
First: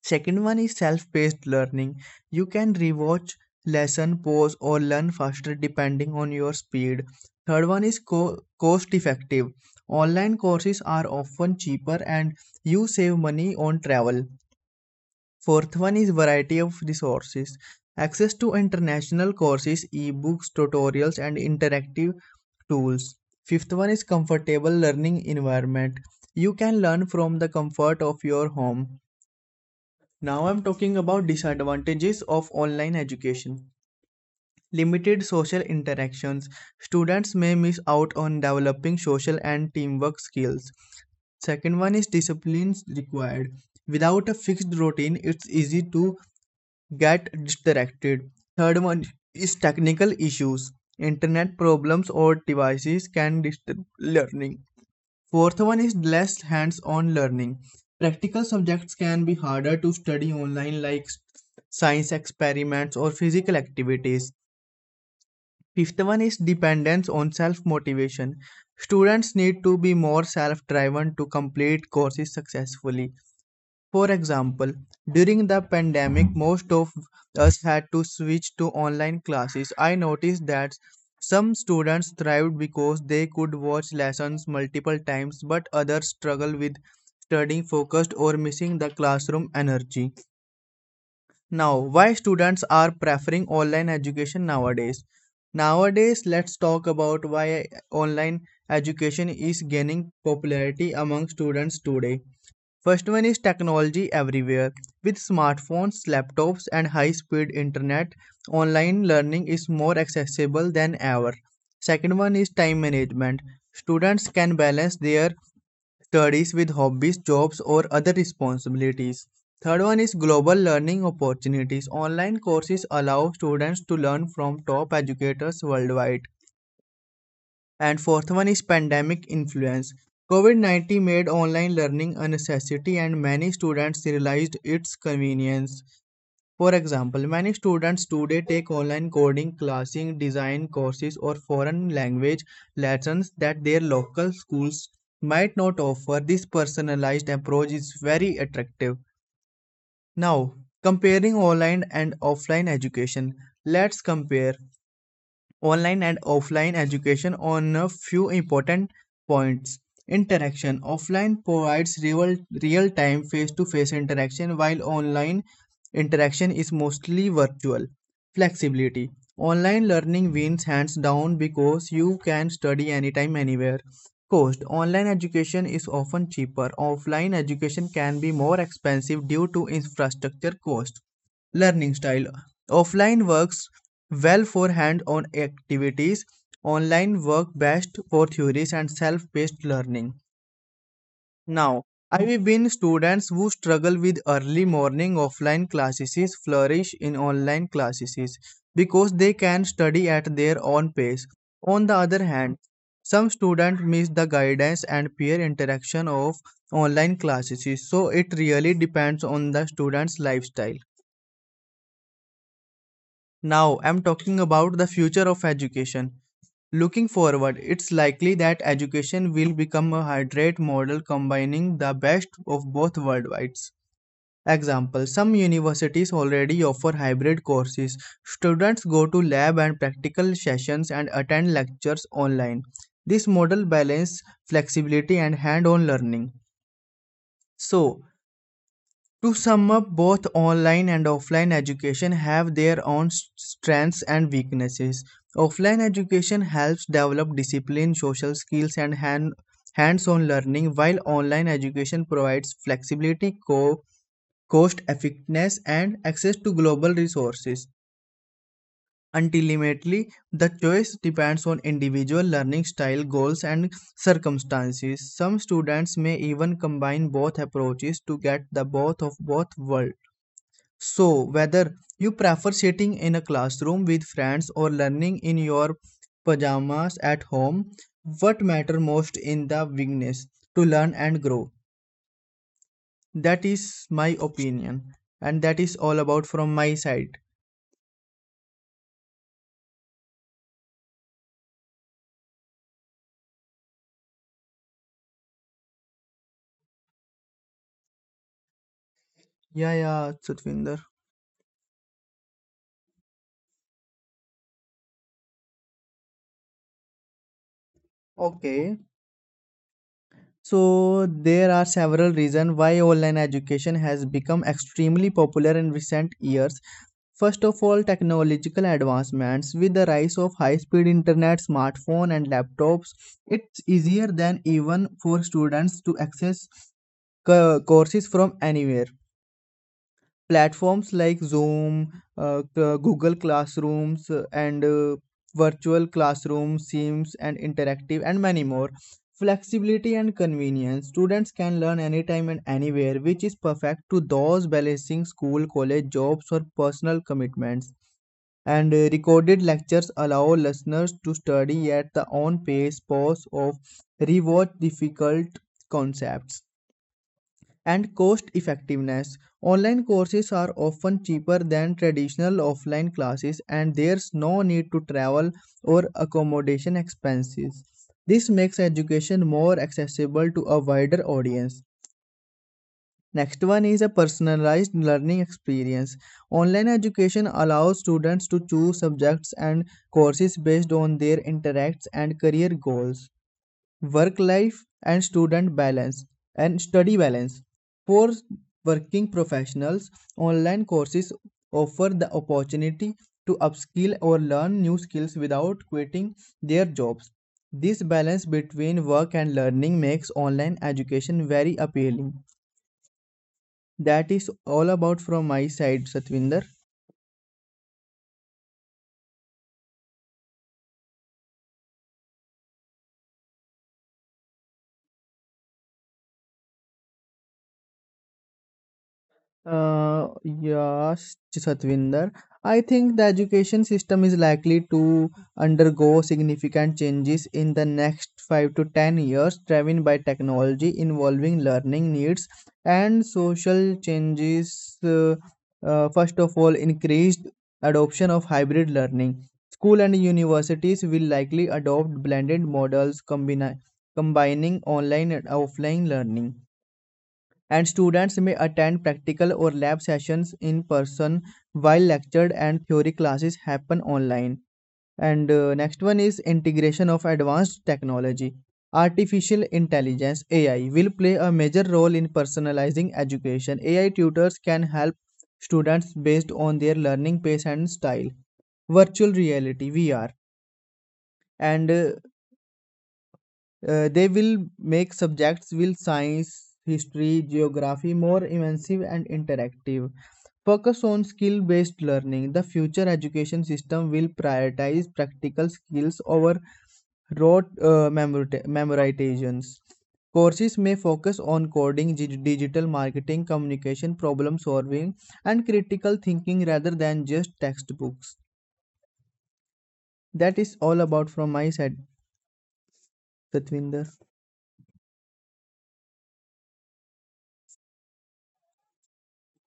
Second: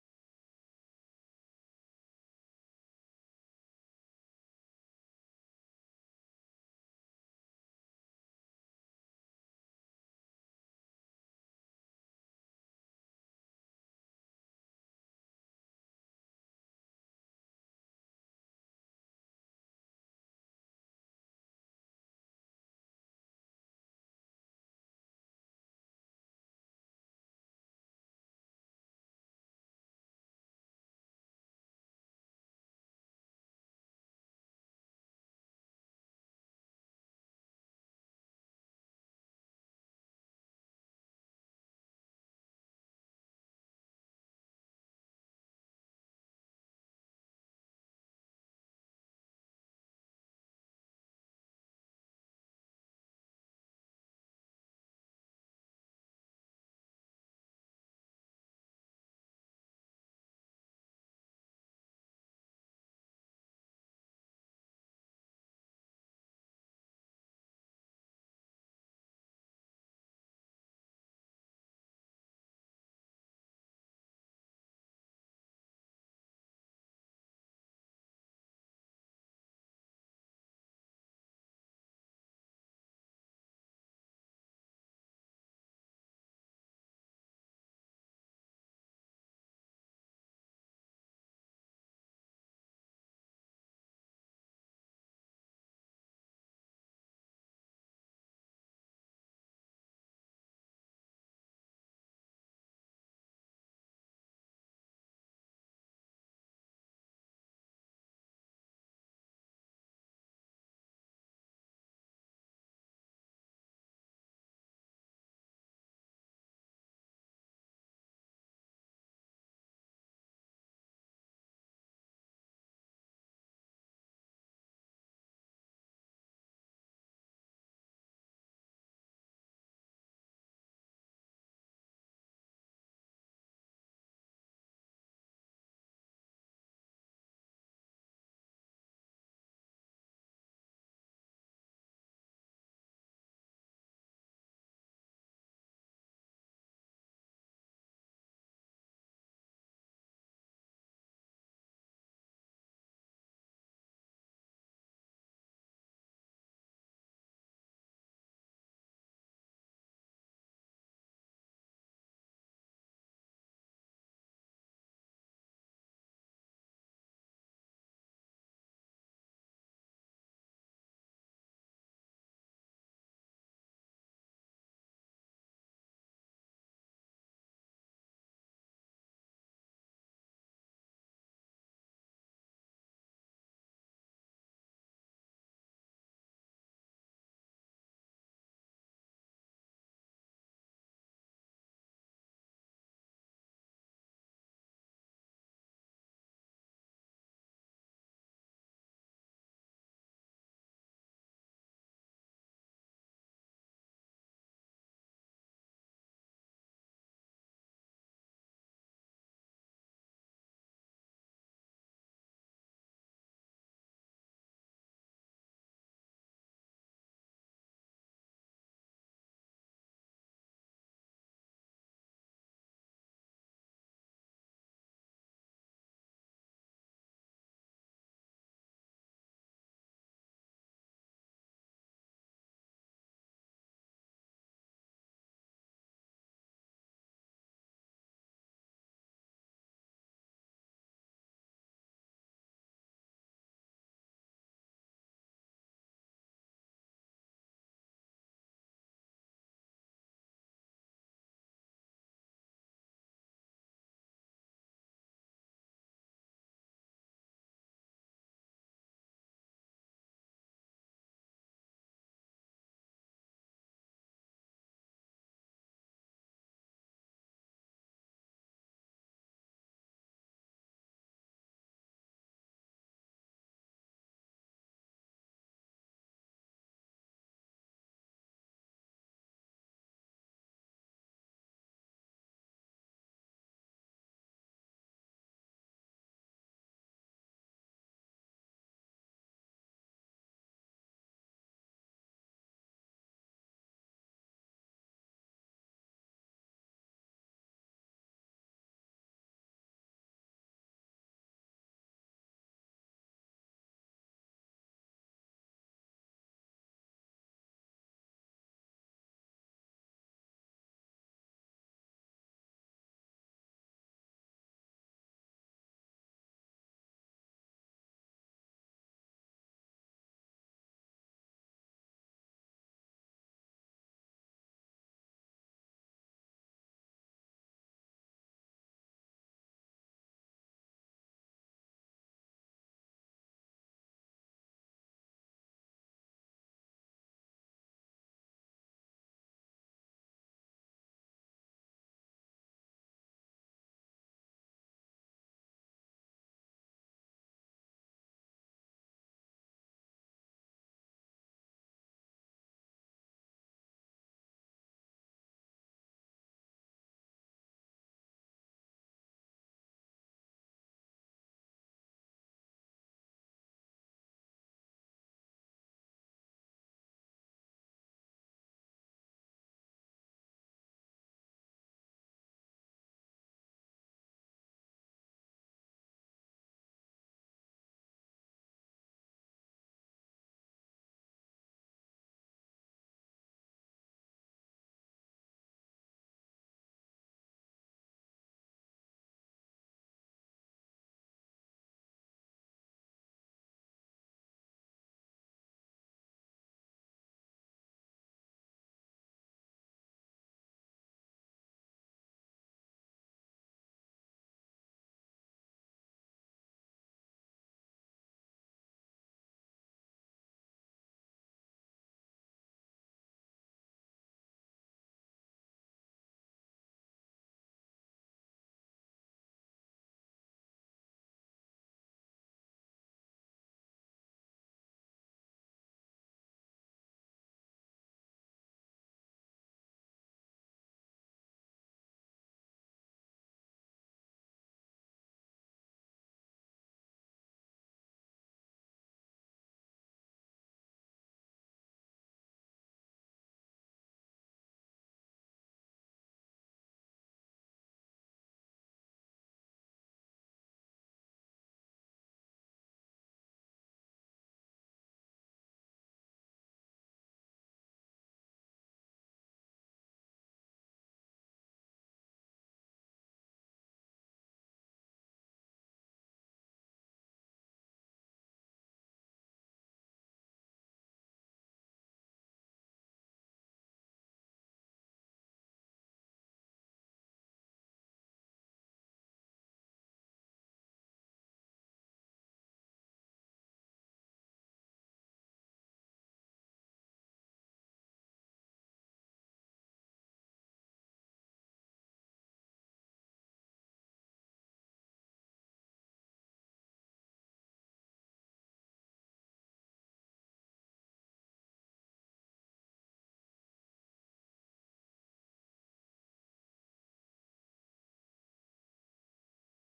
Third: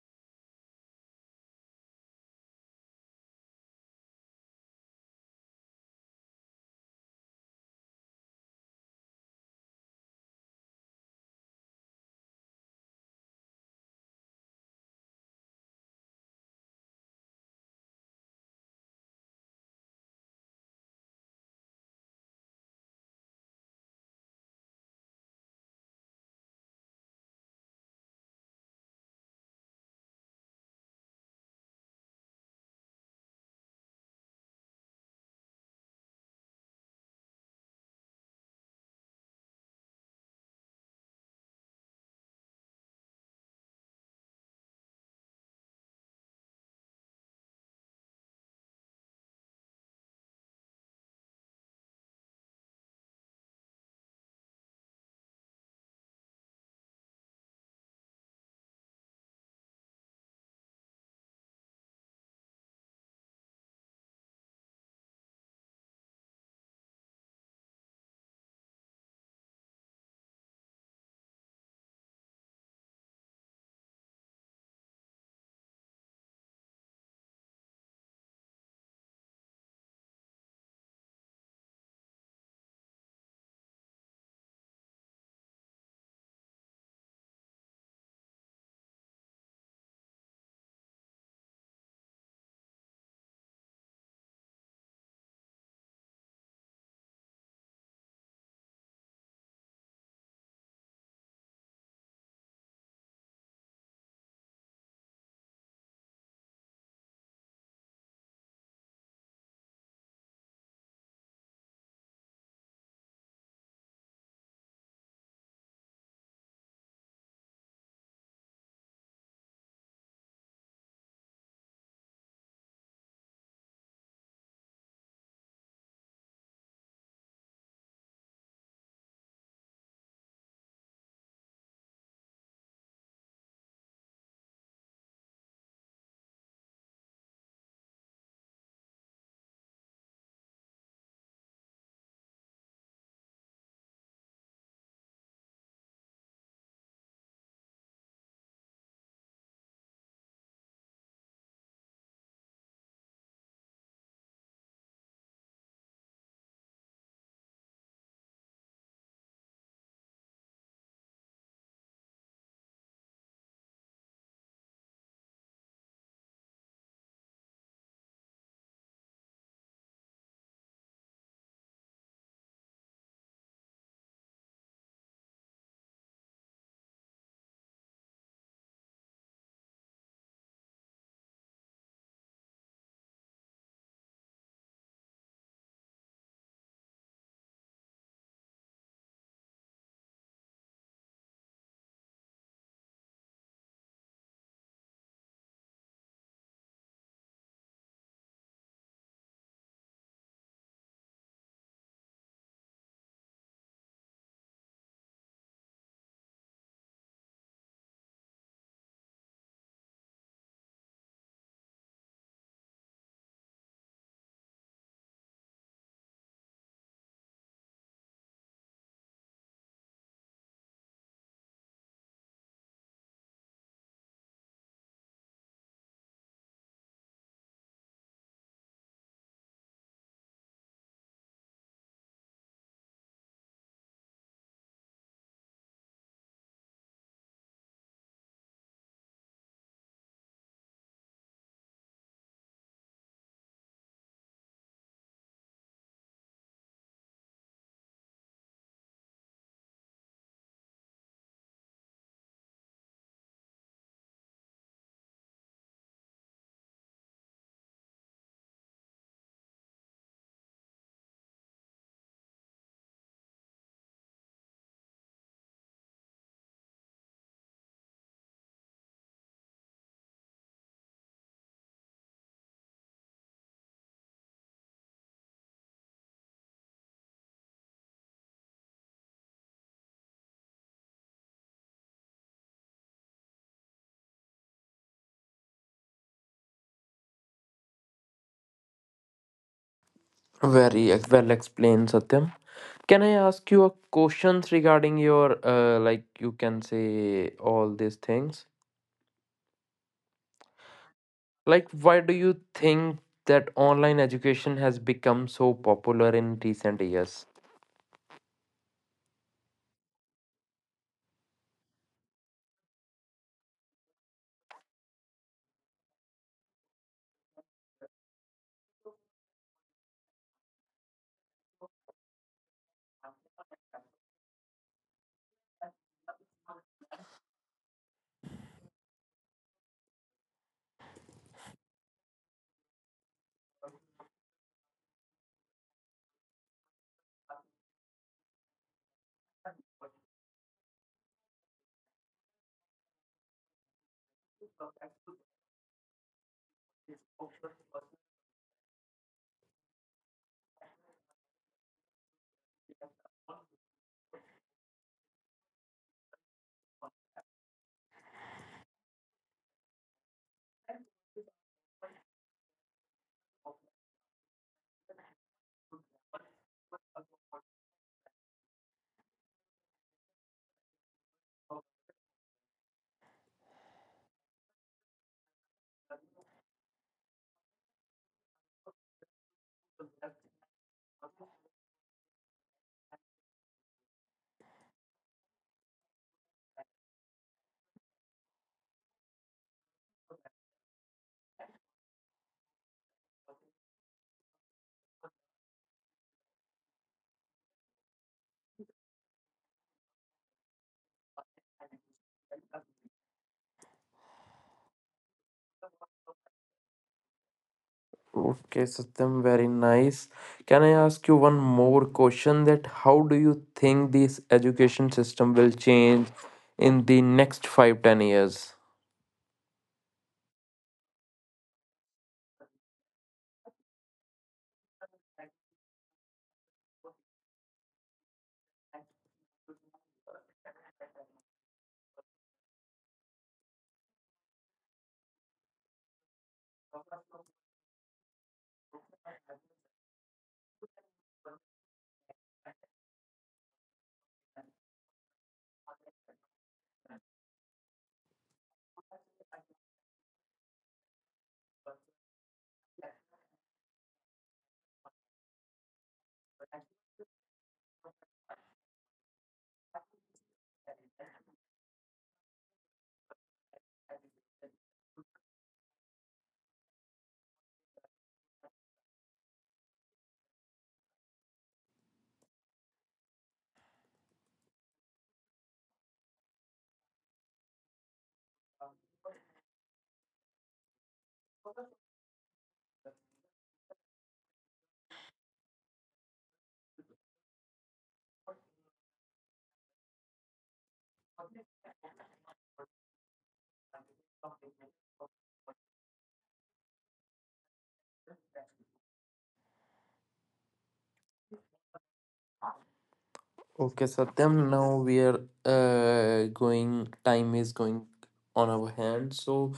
C: Second one is self-paced learning. You can rewatch lesson, pause or learn faster depending on your speed. Third one is co- cost effective. Online courses are often cheaper and you save money on travel. Fourth one is variety of resources. Access to international courses, ebooks, tutorials and interactive tools. Fifth one is comfortable learning environment. You can learn from the comfort of your home. Now I'm talking about disadvantages of online education. Limited social interactions. Students may miss out on developing social and teamwork skills. Second one is disciplines required. Without a fixed routine, it's easy to get distracted. Third one is technical issues. Internet problems or devices can disturb learning. Fourth one is less hands-on learning. Practical subjects can be harder to study online, like science experiments or physical activities. Fifth one is dependence on self-motivation. Students need to be more self-driven to complete courses successfully. For example, during the pandemic, most of us had to switch to online classes. I noticed that some students thrived because they could watch lessons multiple times, but others struggle with studying focused or missing the classroom energy. Now, why students are preferring online education nowadays? Nowadays, let's talk about why online education is gaining popularity among students today. First one is technology everywhere. With smartphones, laptops, and high speed internet, online learning is more accessible than ever. Second one is time management. Students can balance their studies with hobbies, jobs, or other responsibilities. Third one is global learning opportunities. Online courses allow students to learn from top educators worldwide. And fourth one is pandemic influence. COVID 19 made online learning a necessity, and many students realized its convenience. For example, many students today take online coding, classing, design courses, or foreign language lessons that their local schools might not offer. This personalized approach is very attractive. Now, comparing online and offline education, let's compare online and offline education on a few important points. Interaction: offline provides real real time face to face interaction, while online interaction is mostly virtual. Flexibility: online learning wins hands down because you can study anytime, anywhere. Cost: online education is often cheaper, offline education can be more expensive due to infrastructure cost. Learning style: offline works well for hands-on activities, online work best for theories and self-paced learning. Now, I've been students who struggle with early morning offline classes flourish in online classes because they can study at their own pace. On the other hand, some students miss the guidance and peer interaction of online classes, so it really depends on the student's lifestyle. Now, I'm talking about the future of education. Looking forward, it's likely that education will become a hybrid model combining the best of both worlds. Example, some universities already offer hybrid courses. Students go to lab and practical sessions and attend lectures online. This model balances flexibility and hands-on learning. So, to sum up, both online and offline education have their own strengths and weaknesses. Offline education helps develop discipline, social skills, and hand, hands-on learning, while online education provides flexibility, co- cost effectiveness, and access to global resources. Ultimately, the choice depends on individual learning style, goals, and circumstances. Some students may even combine both approaches to get the best of both worlds. So, whether you prefer sitting in a classroom with friends or learning in your pajamas at home, what matters most in the willingness to learn and grow? That is my opinion, and that is all about from my side.
A: Very ex- well explained, Satyam. Can I ask you a questions regarding your uh, like you can say all these things?
C: Yeah, yeah, Satvinder.
A: Like, why do you think that online education has become so popular in recent years?
C: Okay. So there are several reasons why online education has become extremely popular in recent years. First of all, technological advancements. With the rise of high-speed internet, smartphone, and laptops, it's easier than even for students to access co- courses from anywhere. Platforms like Zoom, uh, uh, Google Classrooms, uh, and uh, virtual classrooms, Teams, and interactive, and many more. Flexibility and convenience. Students can learn anytime and anywhere, which is perfect to those balancing school, college, jobs, or personal commitments. And uh, Recorded lectures allow listeners to study at their own pace, pause, or rewatch difficult concepts and cost effectiveness. Online courses are often cheaper than traditional offline classes, and there's no need to travel or accommodation expenses. This makes education more accessible to a wider audience. Next one is a personalized learning experience. Online education allows students to choose subjects and courses based on their interests and career goals, work life and student balance and study balance. For working professionals, online courses offer the opportunity to upskill or learn new skills without quitting their jobs. This balance between work and learning makes online education very appealing. That is all about from my side, Satvinder.
A: Okay, Satyam, very nice. Can I ask you one more question, that how do you think this education system will change in the next five, ten years?
C: Uh, yes, Satvinder. I think the education system is likely to undergo significant changes in the next five to ten years, driven by technology involving learning needs and social changes. Uh, uh, first of all, increased adoption of hybrid learning. School and universities will likely adopt blended models combini- combining online and offline learning, and students may attend practical or lab sessions in person while lecture and theory classes happen online. And uh, next one is integration of advanced technology. Artificial intelligence, AI, will play a major role in personalizing education. A I tutors can help students based on their learning pace and style. Virtual reality, V R, and uh, Uh, they will make subjects will science, history, geography more immersive and interactive. Focus on skill based learning. The future education system will prioritize practical skills over rote uh, memorizations. Courses may focus on coding, digital marketing, communication, problem solving, and critical thinking rather than just textbooks. That is all about from my side,
A: Okay,
C: Satvinder.
A: Satyam, now we are uh, going, time is going on our hand. So,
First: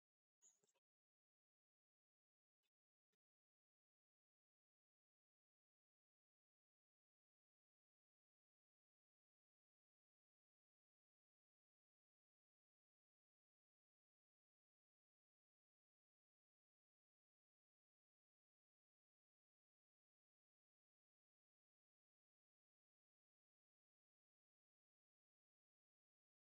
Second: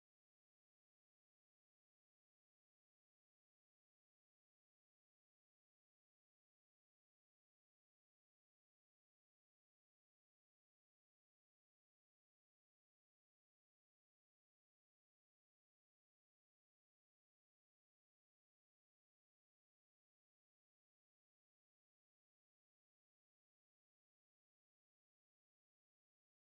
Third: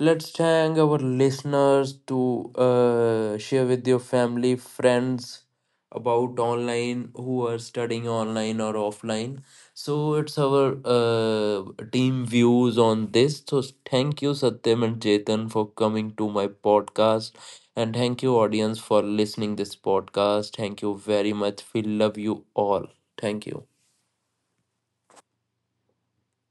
A: let's thank our listeners to uh, share with your family, friends about online, who are studying online or offline. So it's our uh, team views on this. So thank you, Satyam and Chetan, for coming to my podcast. And thank you, audience, for listening this podcast. Thank you very much. We love you all. Thank you.